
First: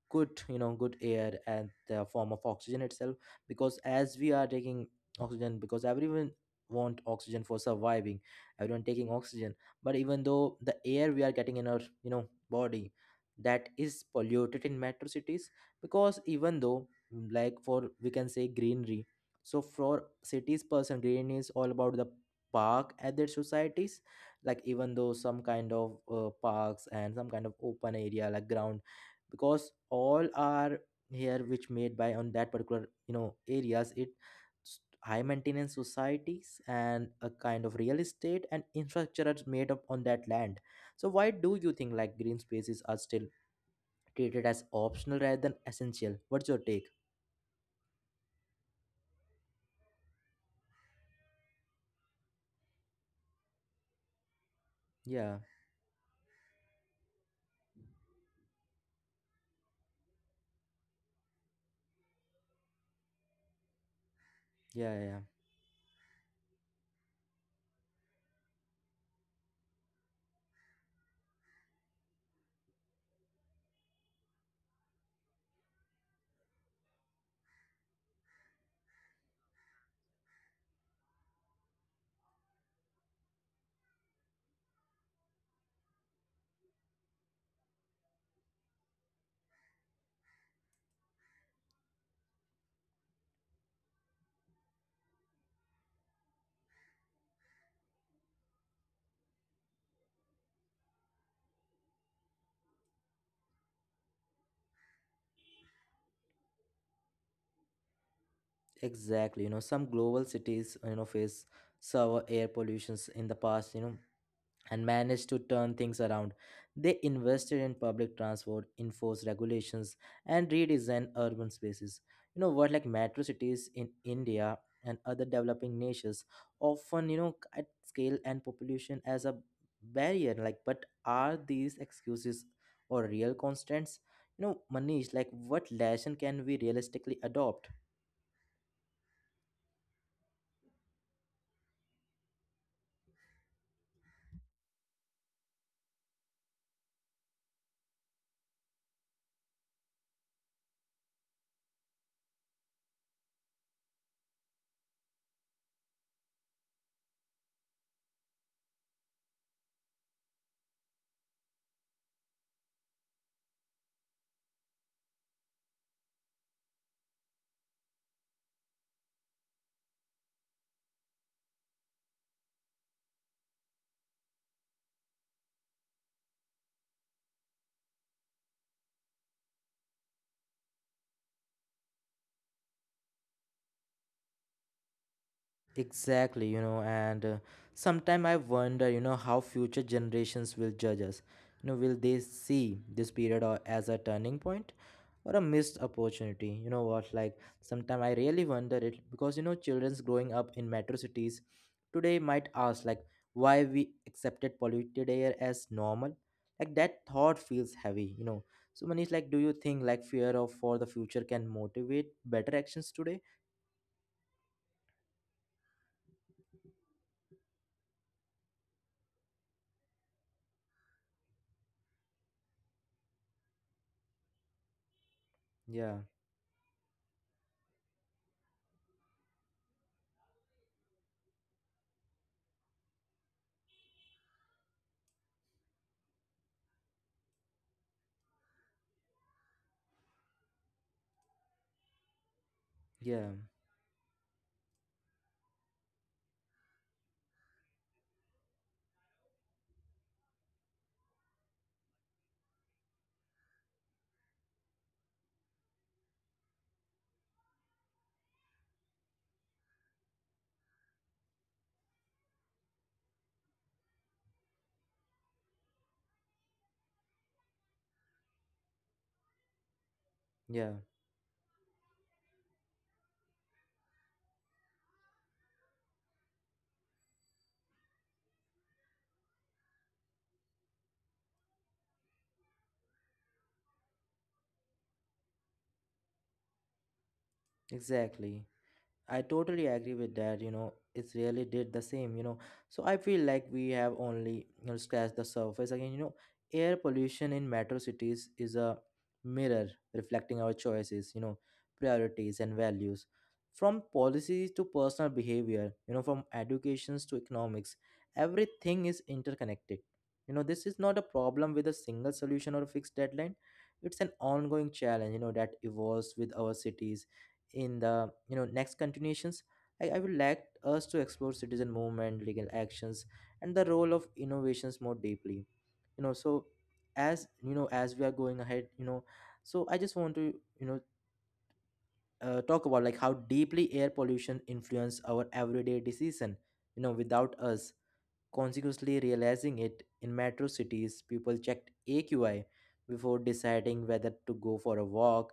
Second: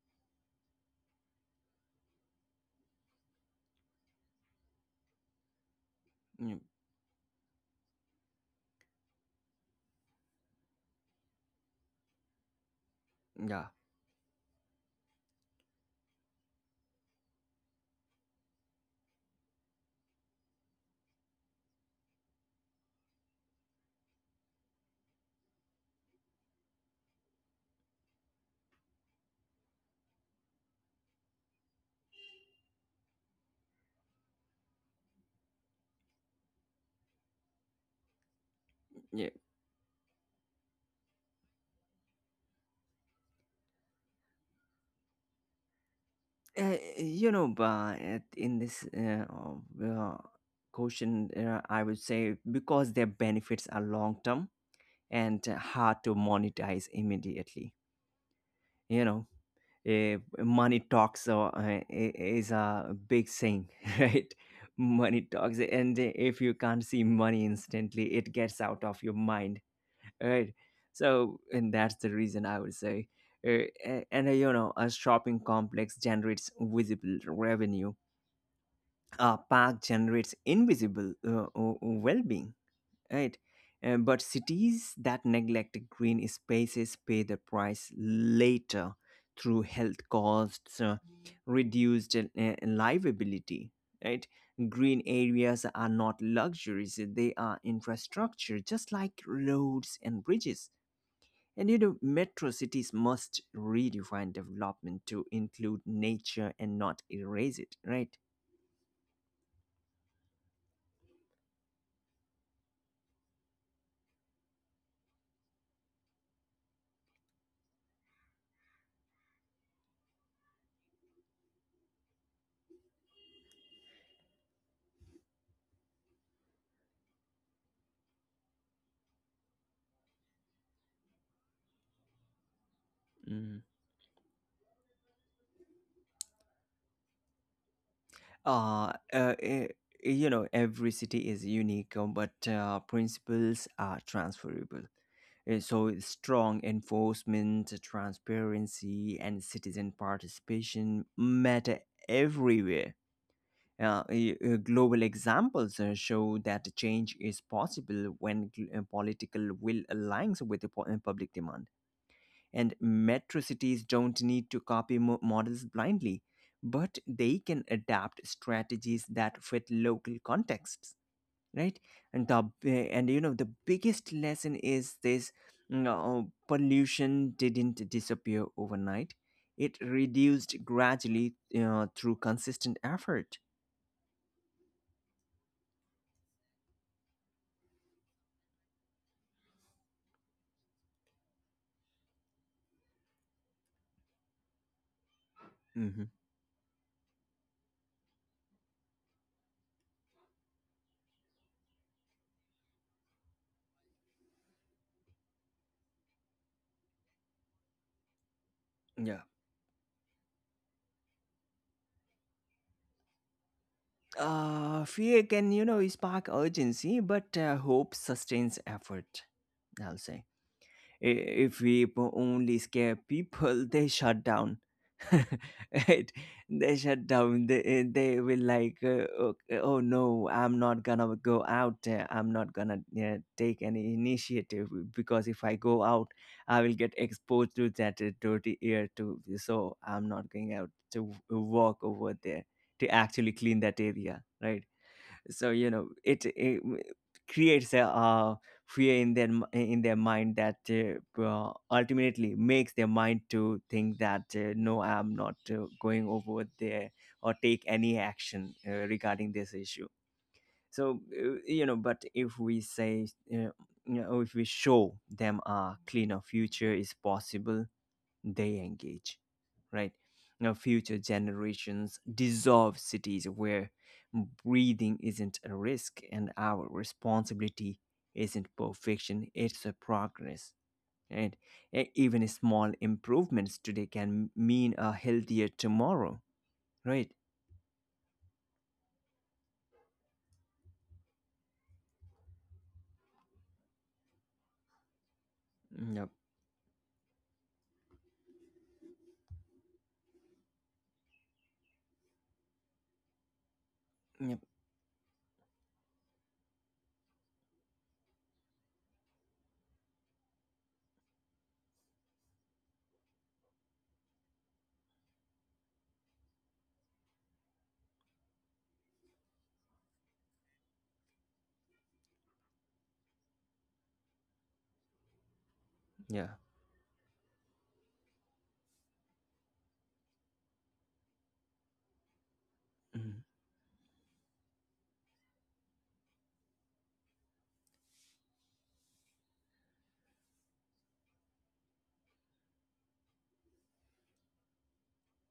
good good air and the form of oxygen itself, because as we are taking oxygen, because everyone
Yep,
want oxygen for surviving, everyone taking oxygen. But even though the air we are getting in our body,
yeah.
that is polluted in metro cities, because even though like for we can say greenery, so for cities person green is all about the park at their societies, like even though some kind of parks and some kind of open area like ground, because all are here which made by on that particular areas, it high maintenance societies and a kind of real estate and infrastructure
Yeah.
are made up on that land. So why do you think like green spaces are still treated as optional rather than essential? What's your take?
You know, but in this uh, question, I would say because their benefits are long term
Yeah,
and hard to monetize immediately. You know, money talks, is a big thing, right?
yeah, yeah,
Money talks, and if you can't see money instantly, it gets out of your mind, right? So, and that's the reason I would say. A shopping complex generates visible revenue. A park generates invisible well-being, right? But cities that neglect green spaces pay the price later through health costs, reduced livability, right? Green areas are not luxuries, they are infrastructure, just like roads and bridges. And you know, metro cities must redefine development to include nature and not erase it, right?
exactly. Some global cities face severe air pollutions in the past, you know, and managed to turn things around. They invested in public transport, enforced regulations, and redesigned urban spaces. You know what, like metro cities in India and other developing nations often, at scale and population as a barrier. Like, but are these excuses or real constants? Manish, like what lesson can we realistically adopt?
uh, uh, eh, you know, every city is unique, but principles are transferable. So strong enforcement, transparency, and citizen participation matter everywhere. Global examples show that change is possible when political will aligns with the public demand, and metro cities don't need to copy models blindly, but they can adapt strategies that fit local contexts, right? And the and you know, the biggest lesson is this: no, pollution didn't disappear overnight. It reduced gradually through consistent effort.
Exactly, and sometime I wonder, how future generations will judge us. Will they see this period or as a turning point or a missed
Hmm.
opportunity? You know what? Like, sometime I really wonder it, because childrens growing up in metro cities today might ask like why we accepted polluted air as normal. Like that thought feels heavy. So Manish,
Yeah.
like, do you think like fear of for the future can motivate better actions today?
Fear can, you know, spark urgency, but hope sustains effort, I'll say. I- If we only scare people, they shut down.
Yeah,
Right? They shut down. They will like, oh, oh no, I'm not gonna go out. I'm not gonna take any initiative because if I go out, I will get exposed to that dirty air too. So I'm not going out to walk over there to actually
yeah,
clean that area, right? So you know, it creates a fear in their in their mind that ultimately makes their mind to think that no, I am not going over there or take any action regarding this issue. So you know, but if we say uh, you know, if we show them a cleaner future is possible, they engage, right? Now,
yeah.
future generations dissolve cities where breathing isn't a risk, and our responsibility isn't perfection, it's a progress. And even small improvements today can mean a healthier tomorrow, right?
Exactly. I totally agree with that. It's really did the same. So I feel like we have only, scratched the surface. Again,
Yep,
air pollution in metro cities is a mirror reflecting our choices, priorities and values. From
yep,
policies to personal behavior, from educations to economics, everything is interconnected. This is not a problem with a single solution or a fixed deadline. It's an ongoing challenge, that evolves with our cities. In the next continuations, I would like us to explore citizen movement, legal actions, and the role of innovations more deeply
yeah.
so as you know, as we are going ahead so I just want to, you know talk about like how
Mhm.
deeply air pollution influence our everyday decision without us consequently realizing it. In metro cities, people checked AQI before deciding whether to go for a walk,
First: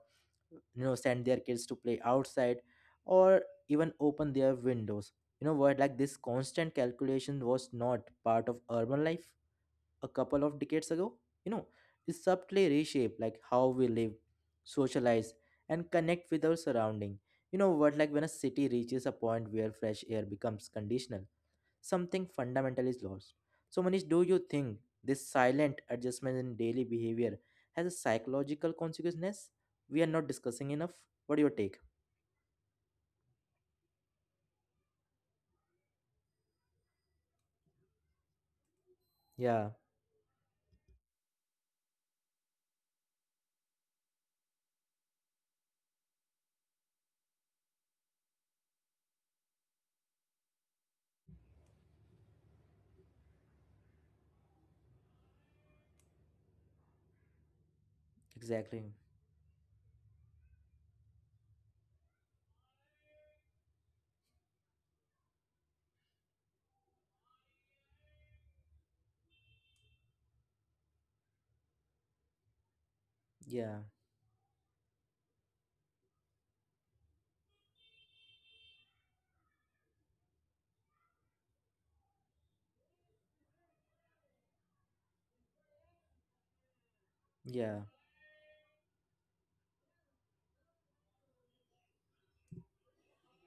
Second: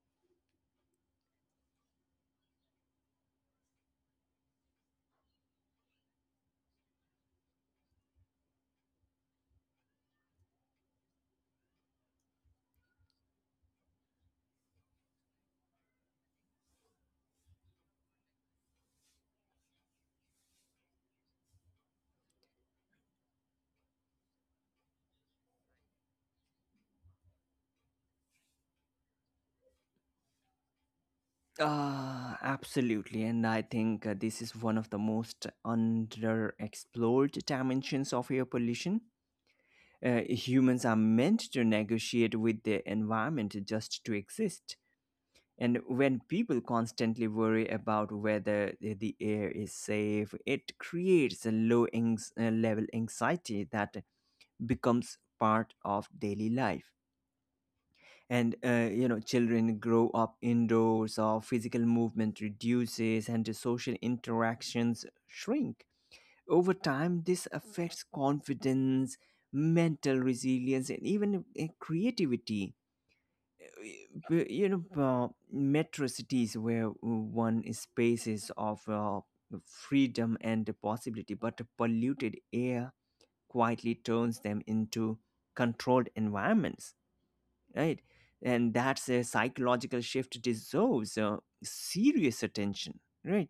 send their kids to play outside, or even open their windows. You know what? Like this constant calculation was not part of urban life a couple of decades ago. You know, it subtly reshaped like how we live, socialize, and connect with our surrounding. You know what? Like when a city reaches a point where fresh air becomes conditional, something fundamental is lost. So, Manish, do you think this silent adjustment in daily behavior has a psychological consequence we are not discussing enough? What do you take?
Ah, absolutely. And I think this is one of the most underexplored dimensions of air pollution.
Yeah,
Humans are meant to negotiate with their environment just to exist. And when people constantly worry about whether the air is safe, it creates a low level anxiety that becomes part of daily life. And
exactly.
you know, children grow up indoors, or physical movement reduces, and the social interactions shrink over time. This affects confidence, mental resilience, and even creativity.
Yeah,
You know, metro cities where one is spaces of freedom and possibility, but polluted air quietly turns them into controlled environments,
yeah.
right? And that's a psychological shift, deserves serious attention, right?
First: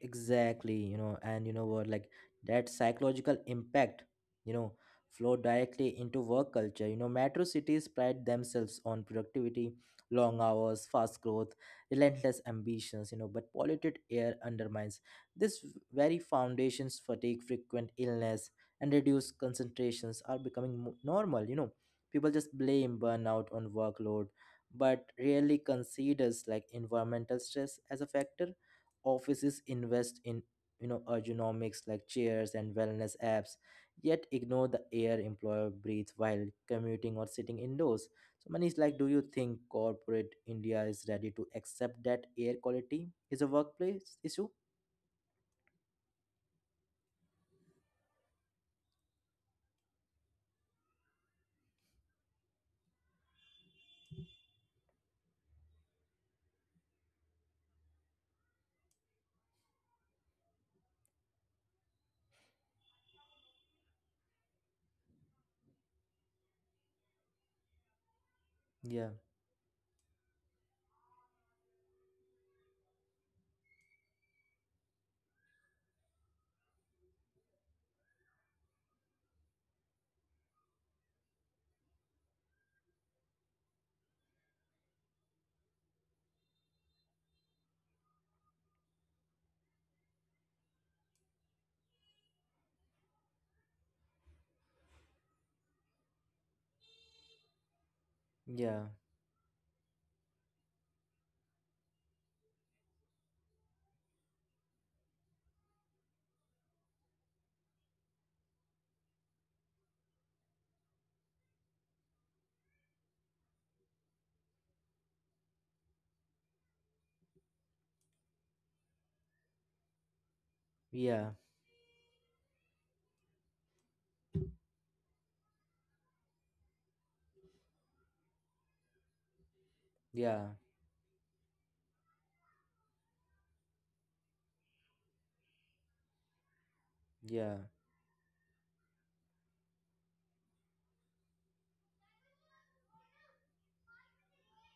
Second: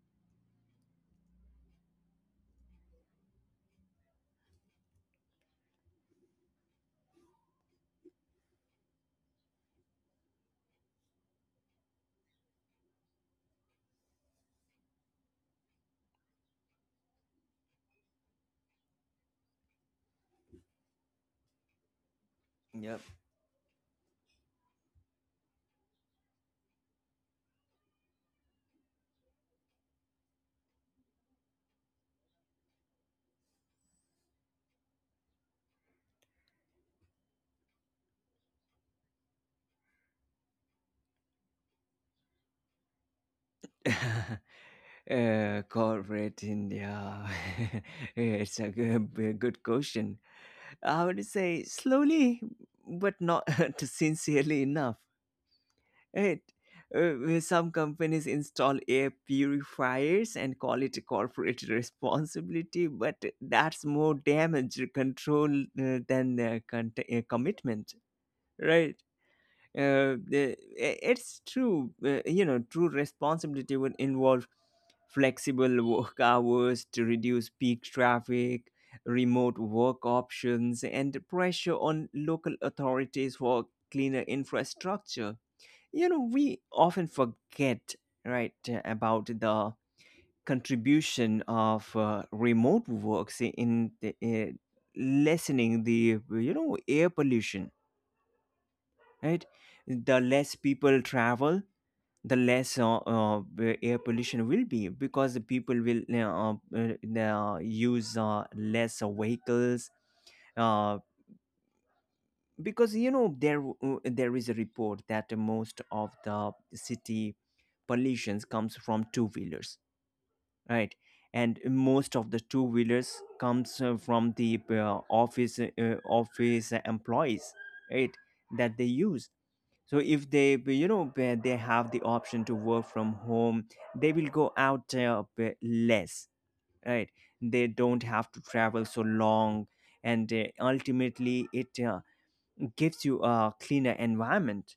Exactly, and you know what, like that psychological impact, you know, flow directly into work culture. You know, metro cities pride themselves on productivity, long hours, fast growth, relentless ambitions, you know, but polluted air undermines this very foundations, fatigue, frequent illness, and reduced concentrations are becoming normal. You know, people just blame
Yep.
burnout on workload, but rarely considers like environmental stress as a factor. Offices invest in, you know, ergonomics like chairs and wellness apps, yet ignore the air employer breathes while commuting or sitting indoors. So Manish, like, do you think corporate India is ready to accept that air quality is a workplace issue?
Corporate India. It's a good question. I would say slowly, but not sincerely enough. It, some companies install air purifiers and call it corporate responsibility, but that's more damage control than commitment, right?
Yeah,
uh, i- it's true, you know, true responsibility would involve flexible work hours to reduce peak traffic, remote work options, and pressure on local authorities for cleaner infrastructure. You know, we often forget, right, about the contribution of remote works in the, lessening the, you know, air pollution,
yeah,
right? The less people travel, the less air pollution will be, because the people will uh, use less vehicles, uh, because you know, there there is a report that most of the city pollutions comes from two wheelers, right?
yeah,
And most of the two wheelers comes from the office employees, right, that they use. So if
yeah,
they, you know, where they have the option to work from home, they will go out less, right.
yeah,
They don't have to travel so long, and ultimately it gives you a cleaner environment,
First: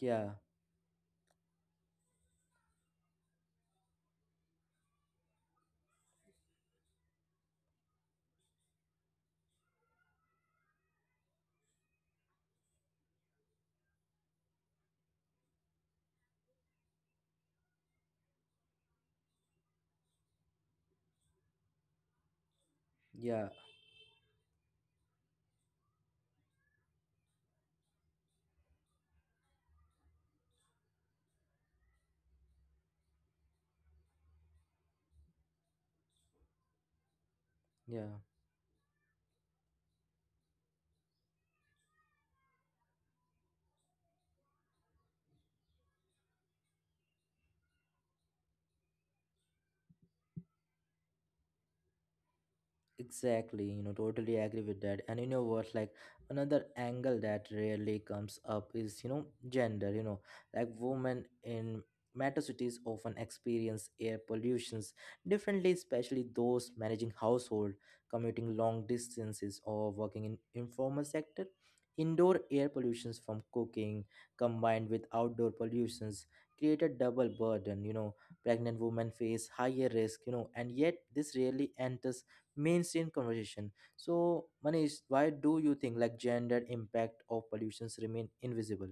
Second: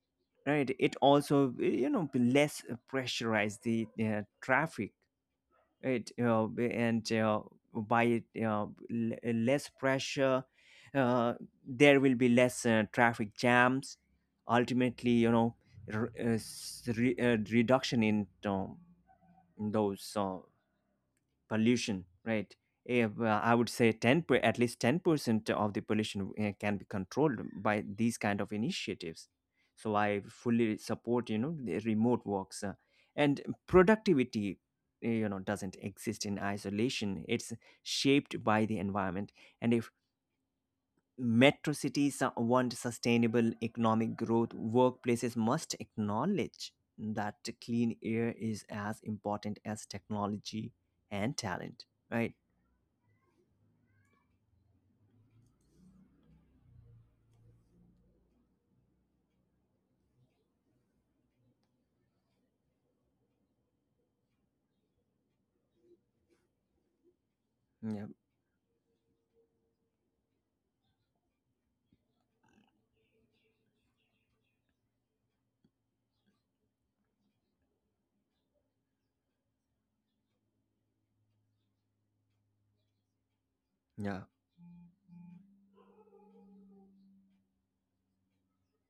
yeah,
right. It also, you know, less pressurize the traffic. It uh, and uh, by uh, l- less pressure, uh, there will be less traffic jams. Ultimately, you know, reduction in those pollution, right? Eh, well,
yeah,
I would say 10 per, at least 10% of the pollution can be controlled by these kind of initiatives. So I fully support, you know, the remote works, and productivity, you know, doesn't exist in isolation. It's
yeah.
shaped by the environment. And if metro cities want sustainable economic growth, workplaces must acknowledge that clean air is as important as technology and talent, right?
Exactly, you know, totally agree with that. And you know what, like another angle that rarely comes up is, you know, gender, you know, like women in metro cities often experience air pollutions differently, especially those managing household,
Yeah,
commuting long distances or working in informal sector. Indoor air pollutions from cooking combined with outdoor pollutions create a double burden, you know, pregnant women face higher risk, you know, and yet this rarely enters mainstream conversation.
yeah.
So, Manish, why do you think like gender impact of pollutions remain invisible?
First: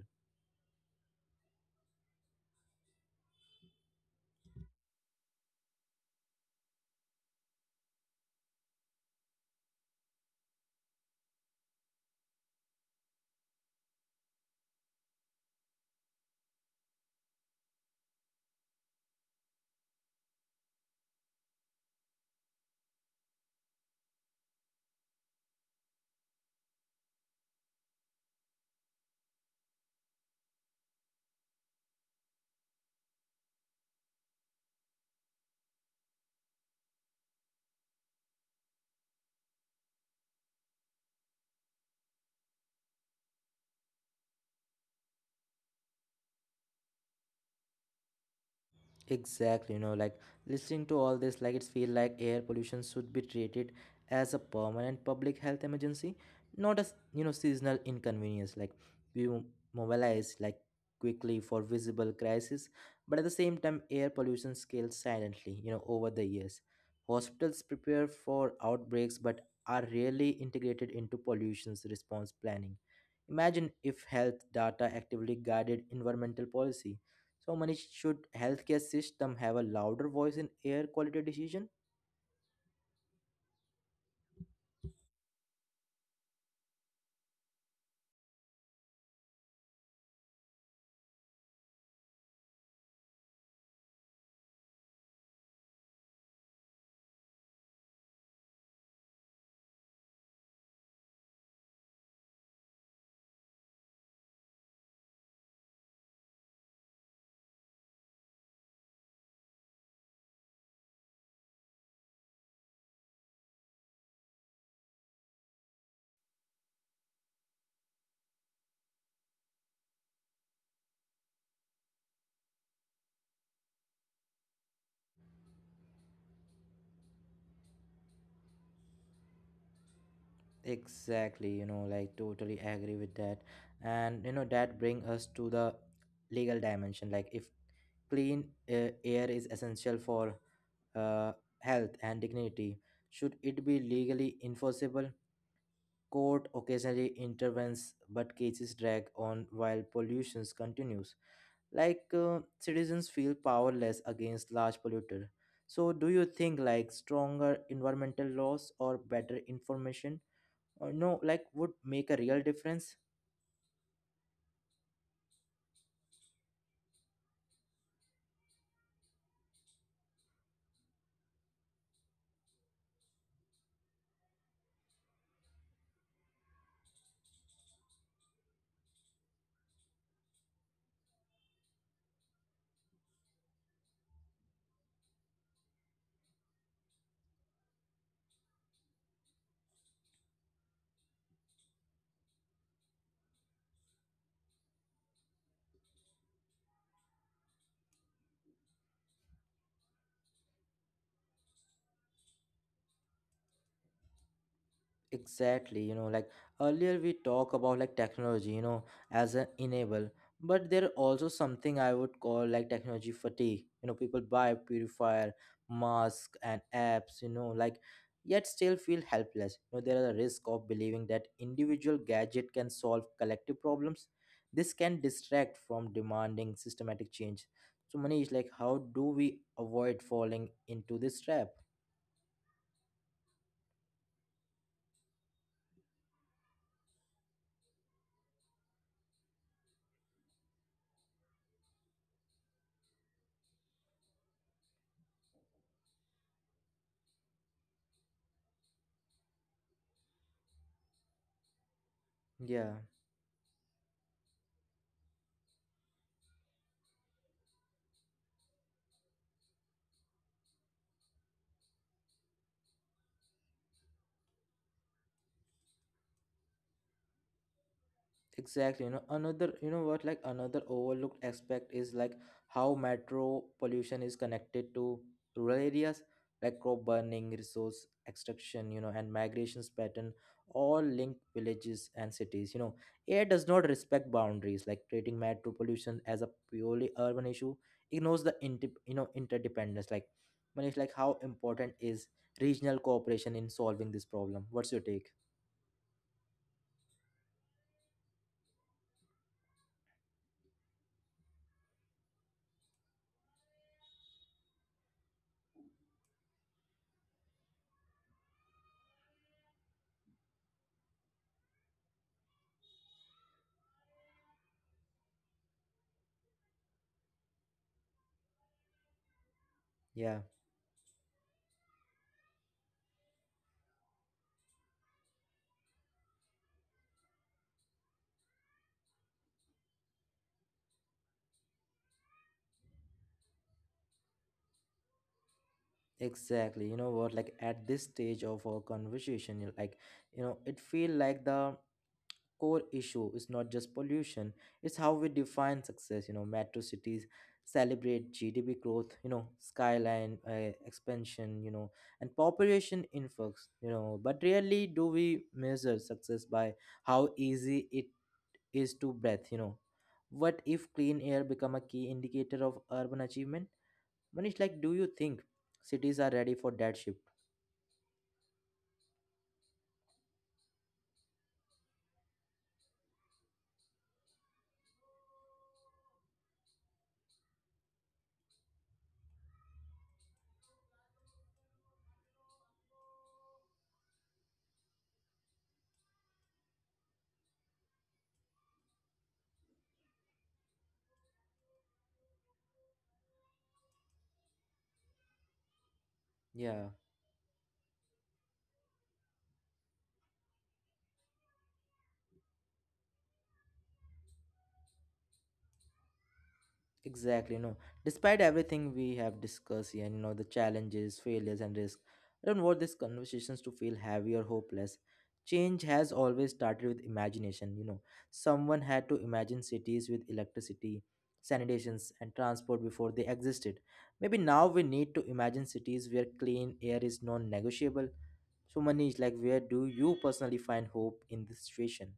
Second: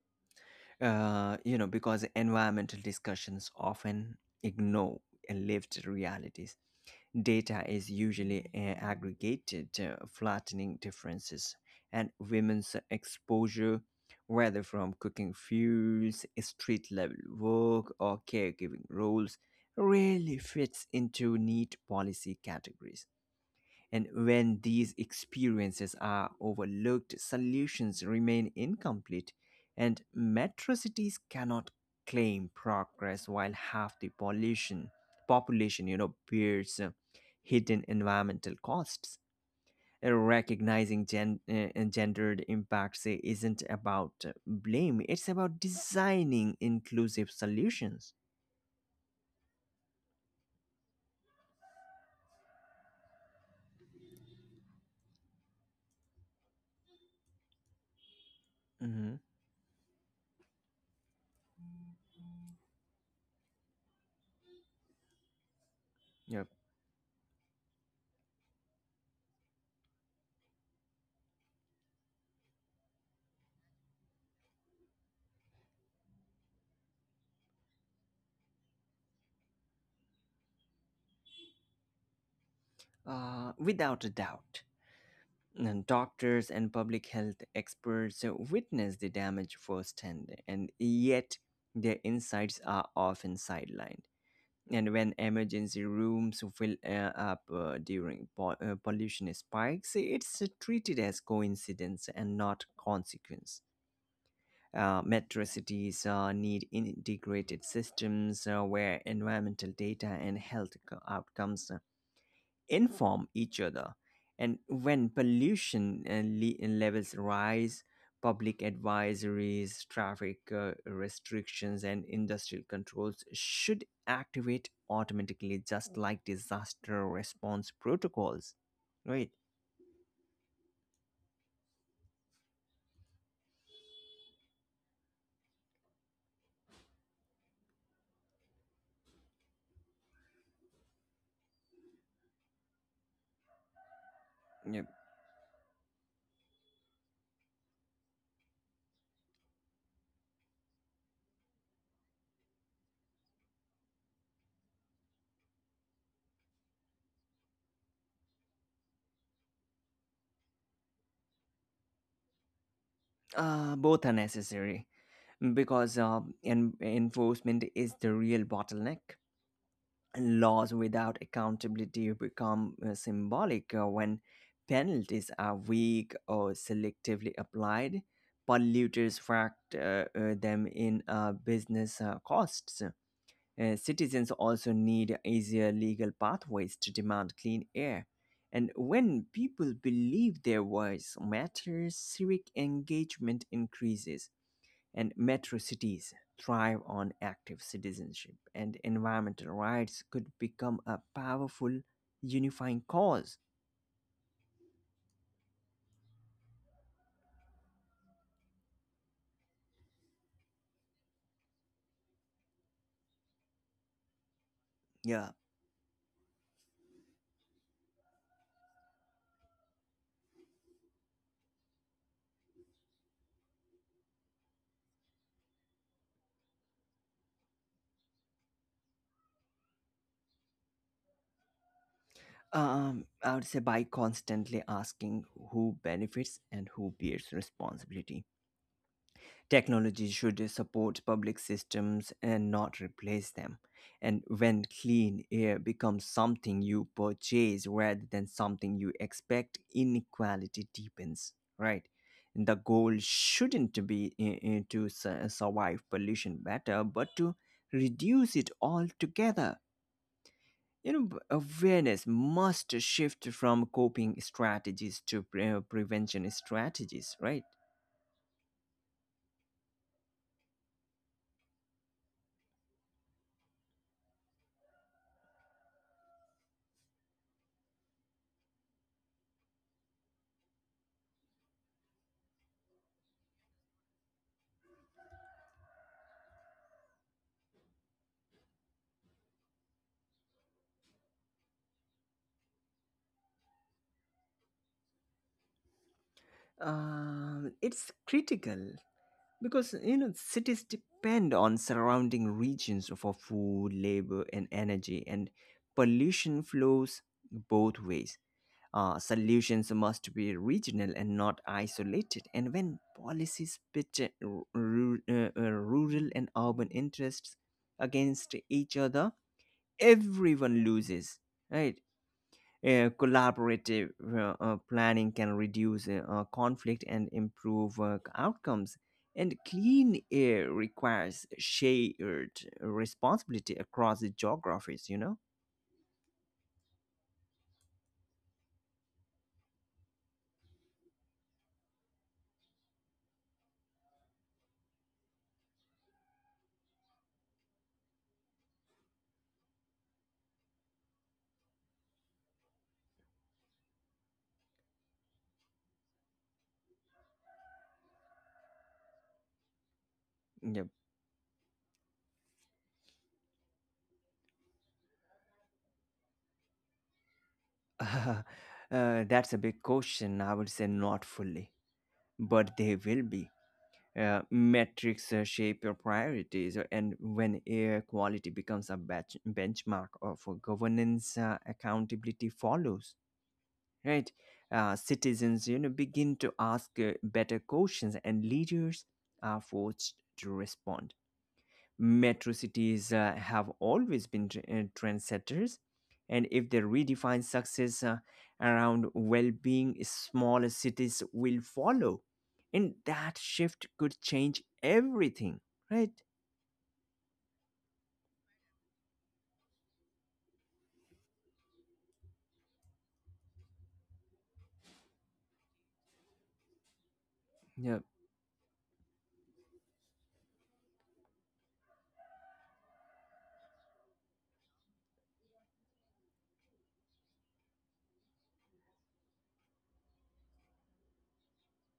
You know, because environmental discussions often ignore lived realities. Data is usually aggregated, flattening differences, and women's exposure, whether from cooking fuels, street level work, or caregiving roles, rarely fits into neat policy categories. And when these experiences are overlooked, solutions remain incomplete, and metro cities cannot claim progress while half the pollution population, you know, bears hidden environmental costs. Recognizing gendered impacts isn't about blame; it's about designing inclusive solutions.
Exactly, you know, like listening to all this, like it's feel like air pollution should be treated as a permanent public health emergency, not as, you know, seasonal inconvenience. Like
Mhm.
we mobilize like quickly for visible crisis, but at the same time, air pollution scales silently. You know, over the
Yep.
years, hospitals prepare for outbreaks, but are rarely integrated into pollution's response planning. Imagine if health data actively guided environmental policy, so many should healthcare system have a louder voice in air quality decision?
Without a doubt. And doctors and public health experts witness the damage firsthand, and yet their insights are often sidelined. And when emergency rooms fill up during pollution spikes, it's treated as coincidence and not consequence. Metro cities need integrated systems where environmental data and health outcomes inform each other. And when pollution levels rise, public advisories, traffic restrictions, and industrial controls should activate automatically, just like disaster response protocols. Right?
Exactly, you know, like totally agree with that. And you know that bring us to the legal dimension. Like if clean air is essential for uh, health and dignity, should it be legally
Yep.
enforceable? Court occasionally intervenes, but cases drag on while pollution continues. Like citizens feel powerless against large polluter, so do you think like stronger environmental laws or better information or no like would make a real difference?
Both are necessary because enforcement is the real bottleneck. Laws without accountability become symbolic when penalties are weak or selectively applied. Polluters factor them in business costs. Citizens also need easier legal pathways to demand clean air. And when people believe their voice matters, civic engagement increases, and metro cities thrive on active citizenship, and environmental rights could become a powerful unifying cause.
Exactly, you know, like earlier we talk about like technology, you know, as an enable, but there also something I would call like technology fatigue. You know, people buy purifier,
Yeah.
mask, and apps, you know, like yet still feel helpless. You know, there is a risk of believing that individual gadget can solve collective problems. This can distract from demanding systematic change. So Manish, like how do we avoid falling into this trap?
I would say by constantly asking who benefits and who bears responsibility. Technology should support public systems and not replace them. And when clean air becomes something you purchase rather than something you expect, inequality deepens, right? And the
Yeah.
goal shouldn't be to survive pollution better, but to reduce it altogether. You know, awareness must shift from coping strategies to prevention strategies, right?
Exactly, you know, another, you know what, like another overlooked aspect is like how metro pollution is connected to rural areas, like crop burning, resource extraction, you know, and migrations pattern all link villages and cities. You know, air does not respect boundaries, like treating metro pollution as a purely urban issue ignores the inter, you know, interdependence. Like, Manish, like how important is regional cooperation in solving this problem? What's your take?
It's critical, because you know, cities depend on surrounding regions for food, labor, and energy, and pollution flows both ways. Uh, solutions must be regional and not isolated, and when policies pit rural and urban interests against each other,
Yeah.
everyone loses, right. Collaborative planning can reduce conflict and improve outcomes. And clean air requires shared responsibility across the geographies, you know?
Exactly. You know what? Like at this stage of our conversation, like you know, it feel like the core issue is not just pollution; it's how we define success. You know, metro cities celebrate GDP growth. You know, skyline expansion. You know, and population influx. You know, but rarely do we measure success by how easy it is to breathe. You know, what
Yep.
if clean air become a key indicator of urban achievement? Manish, like, do you think cities are ready for that shift?
That's a big question. I would say not fully, but they will be. Metrics shape your priorities, and when air quality becomes a benchmark of governance, accountability follows, right. Citizens, you know, begin to ask better questions, and leaders are forced to respond. Metro cities have always been trendsetters, and if they
Yeah,
redefine success around well being, smaller cities will follow. And that shift could change everything, right?
exactly. No, despite everything we have discussed here, you know, the challenges, failures, and risk, I don't want these conversations to feel heavy or hopeless. Change has always started with imagination. You know,
Yeah.
someone had to imagine cities with electricity, sanitations, and transport before they existed. Maybe now we need to imagine cities where clean air is non-negotiable. So, Manish, like, where do you personally find hope in this situation?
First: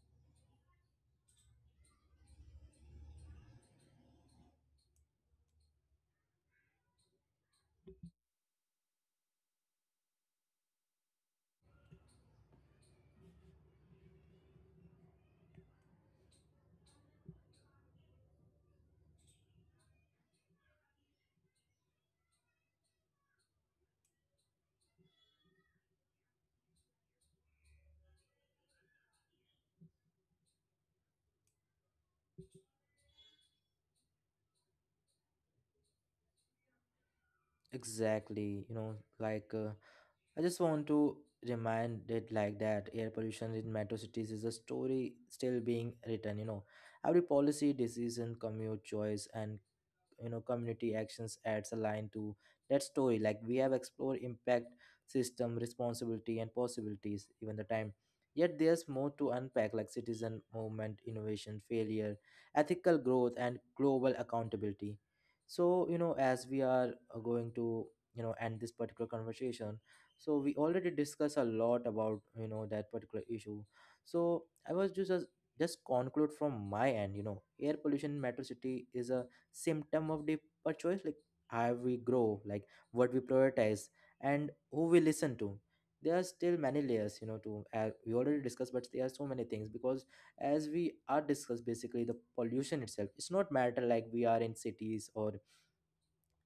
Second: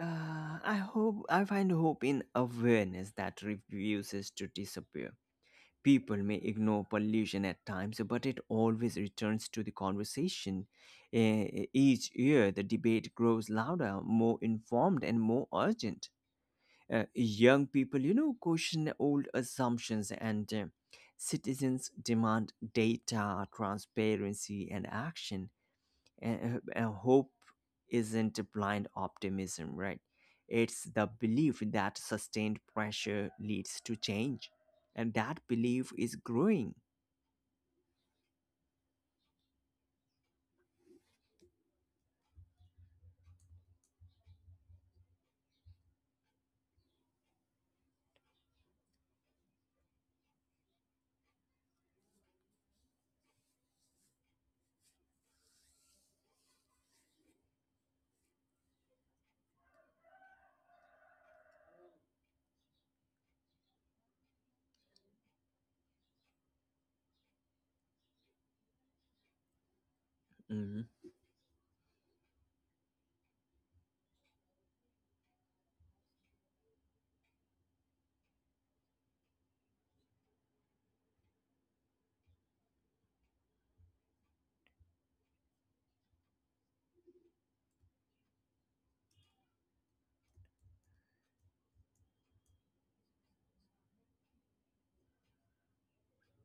I hope, I find hope in awareness that refuses to disappear. People may ignore pollution at times, but it always returns to the conversation. E- Each year, the debate grows louder, more informed, and more urgent. Young people, you know, question old assumptions, and citizens demand data, transparency, and action, and hope isn't blind optimism, right. It's the belief that sustained pressure leads to change, and that belief is growing.
Exactly. You know, like. I just want to remind it like that air pollution in metro cities is a story still being written, you know. Every policy, decision, commute choice, and you know community actions adds a line to that story. Like we have explored impact, system responsibility, and possibilities even the time, yet there's more to unpack like citizen movement, innovation, failure, ethical growth, and global accountability. So you know, as we are going to, you know, end this particular conversation, so we
Mm-hmm.
already discussed a lot about, you know, that particular issue. So I was just conclude from my end, you know, air pollution in metro city is a symptom of the choice, like how we grow, like what we prioritize, and who we listen to. There are still many layers, you know, to we already discussed, but there are so many things because as we are discussed basically the pollution itself, it's not matter like we are in cities or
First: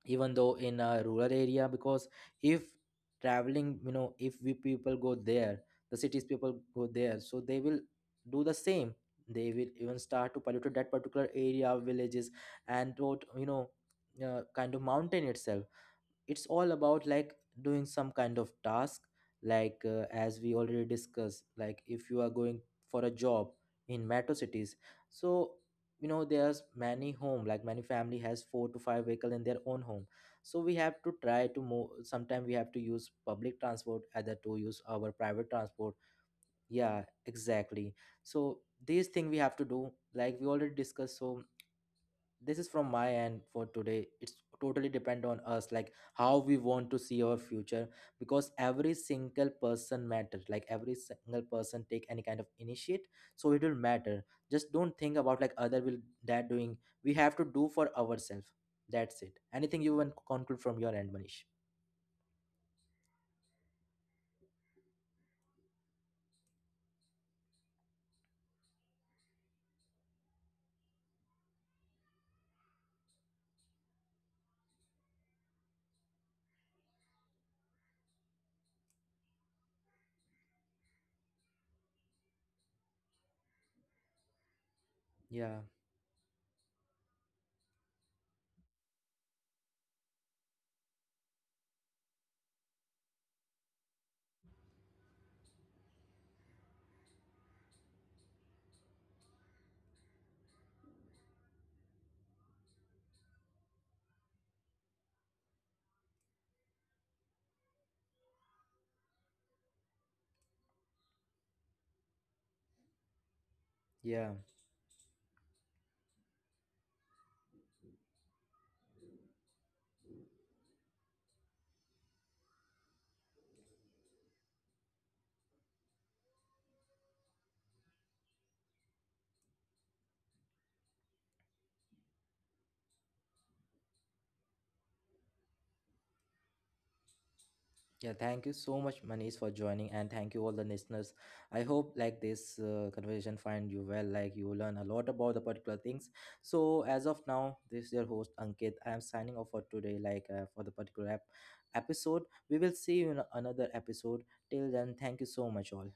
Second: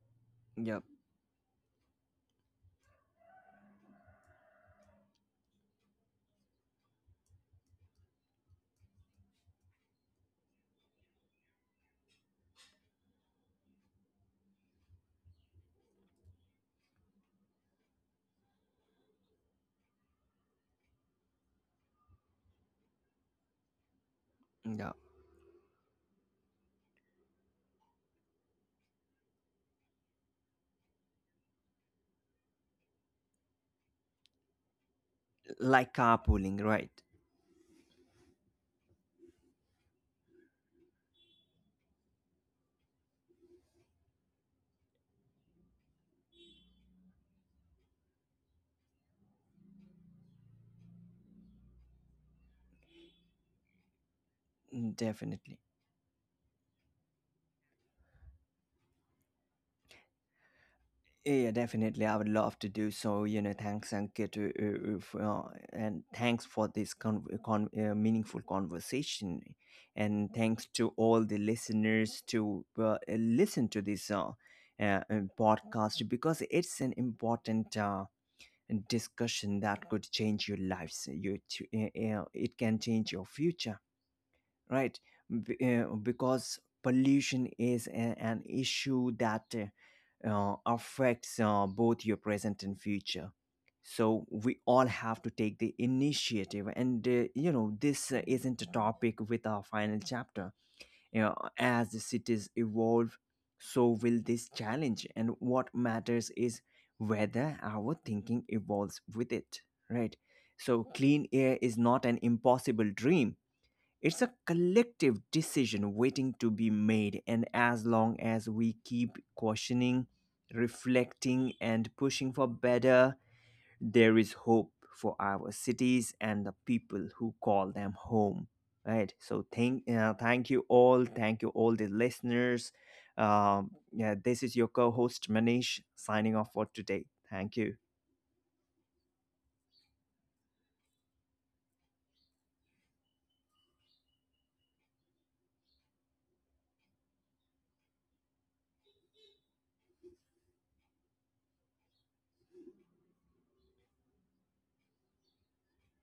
even though in
Yep.
a rural area, because if traveling, you know, if we people go there, the cities people go there, so they will do the same, they will even start to pollute that particular area, villages, and what, you know, kind of mountain itself. It's all about like doing some kind of task, like as we already discussed, like if you are going for a job in metro cities,
Yeah.
so you know there's many home, like many family has four to five vehicle in their own home, so we have to try to move, sometimes we have to use public transport either to use our private
Like
transport.
carpooling, right.
Yeah, exactly. So these thing we have to do, like we already discussed. So this is from my end for today. It's totally depend on us, like how we want to see our future, because every single person matters, like every single person take any kind of initiate, so it will matter. Just
Mm,
don't think about
definitely.
like other will, that doing, we have to do for ourselves. That's it. Anything you want to conclude from your end,
Yeah,
Manish?
definitely. I would love to do so. You know, thanks, Ankit, for, and thanks for this meaningful conversation, and thanks to all the listeners to listen to this uh, uh, podcast, because it's an important discussion that could change your lives. It can change your future, right? B-
Yeah,
because pollution is an issue that affects both your present and future. So we all have to take the initiative, and you know, this isn't a topic with our final chapter. You know, as the cities evolve, so will this challenge, and what matters is whether our thinking evolves with it. Right. So clean air is not an impossible dream, it's a
yeah.
collective decision waiting to be made, and as long as we keep questioning, reflecting, and pushing for better, there is hope for our cities and the people who call them home. Right. So thank, thank you all. Thank you all the listeners. Yeah, this is your co-host Manish signing off for today. Thank you.
Yeah, thank you so much, Manish, for joining, and thank you all the listeners. I hope like this conversation find you well, like you learn a lot about the particular things. So as of now, this is your host Ankit. I am signing off for today, like for the particular episode. We will see you in another episode. Till then, thank you so much, all.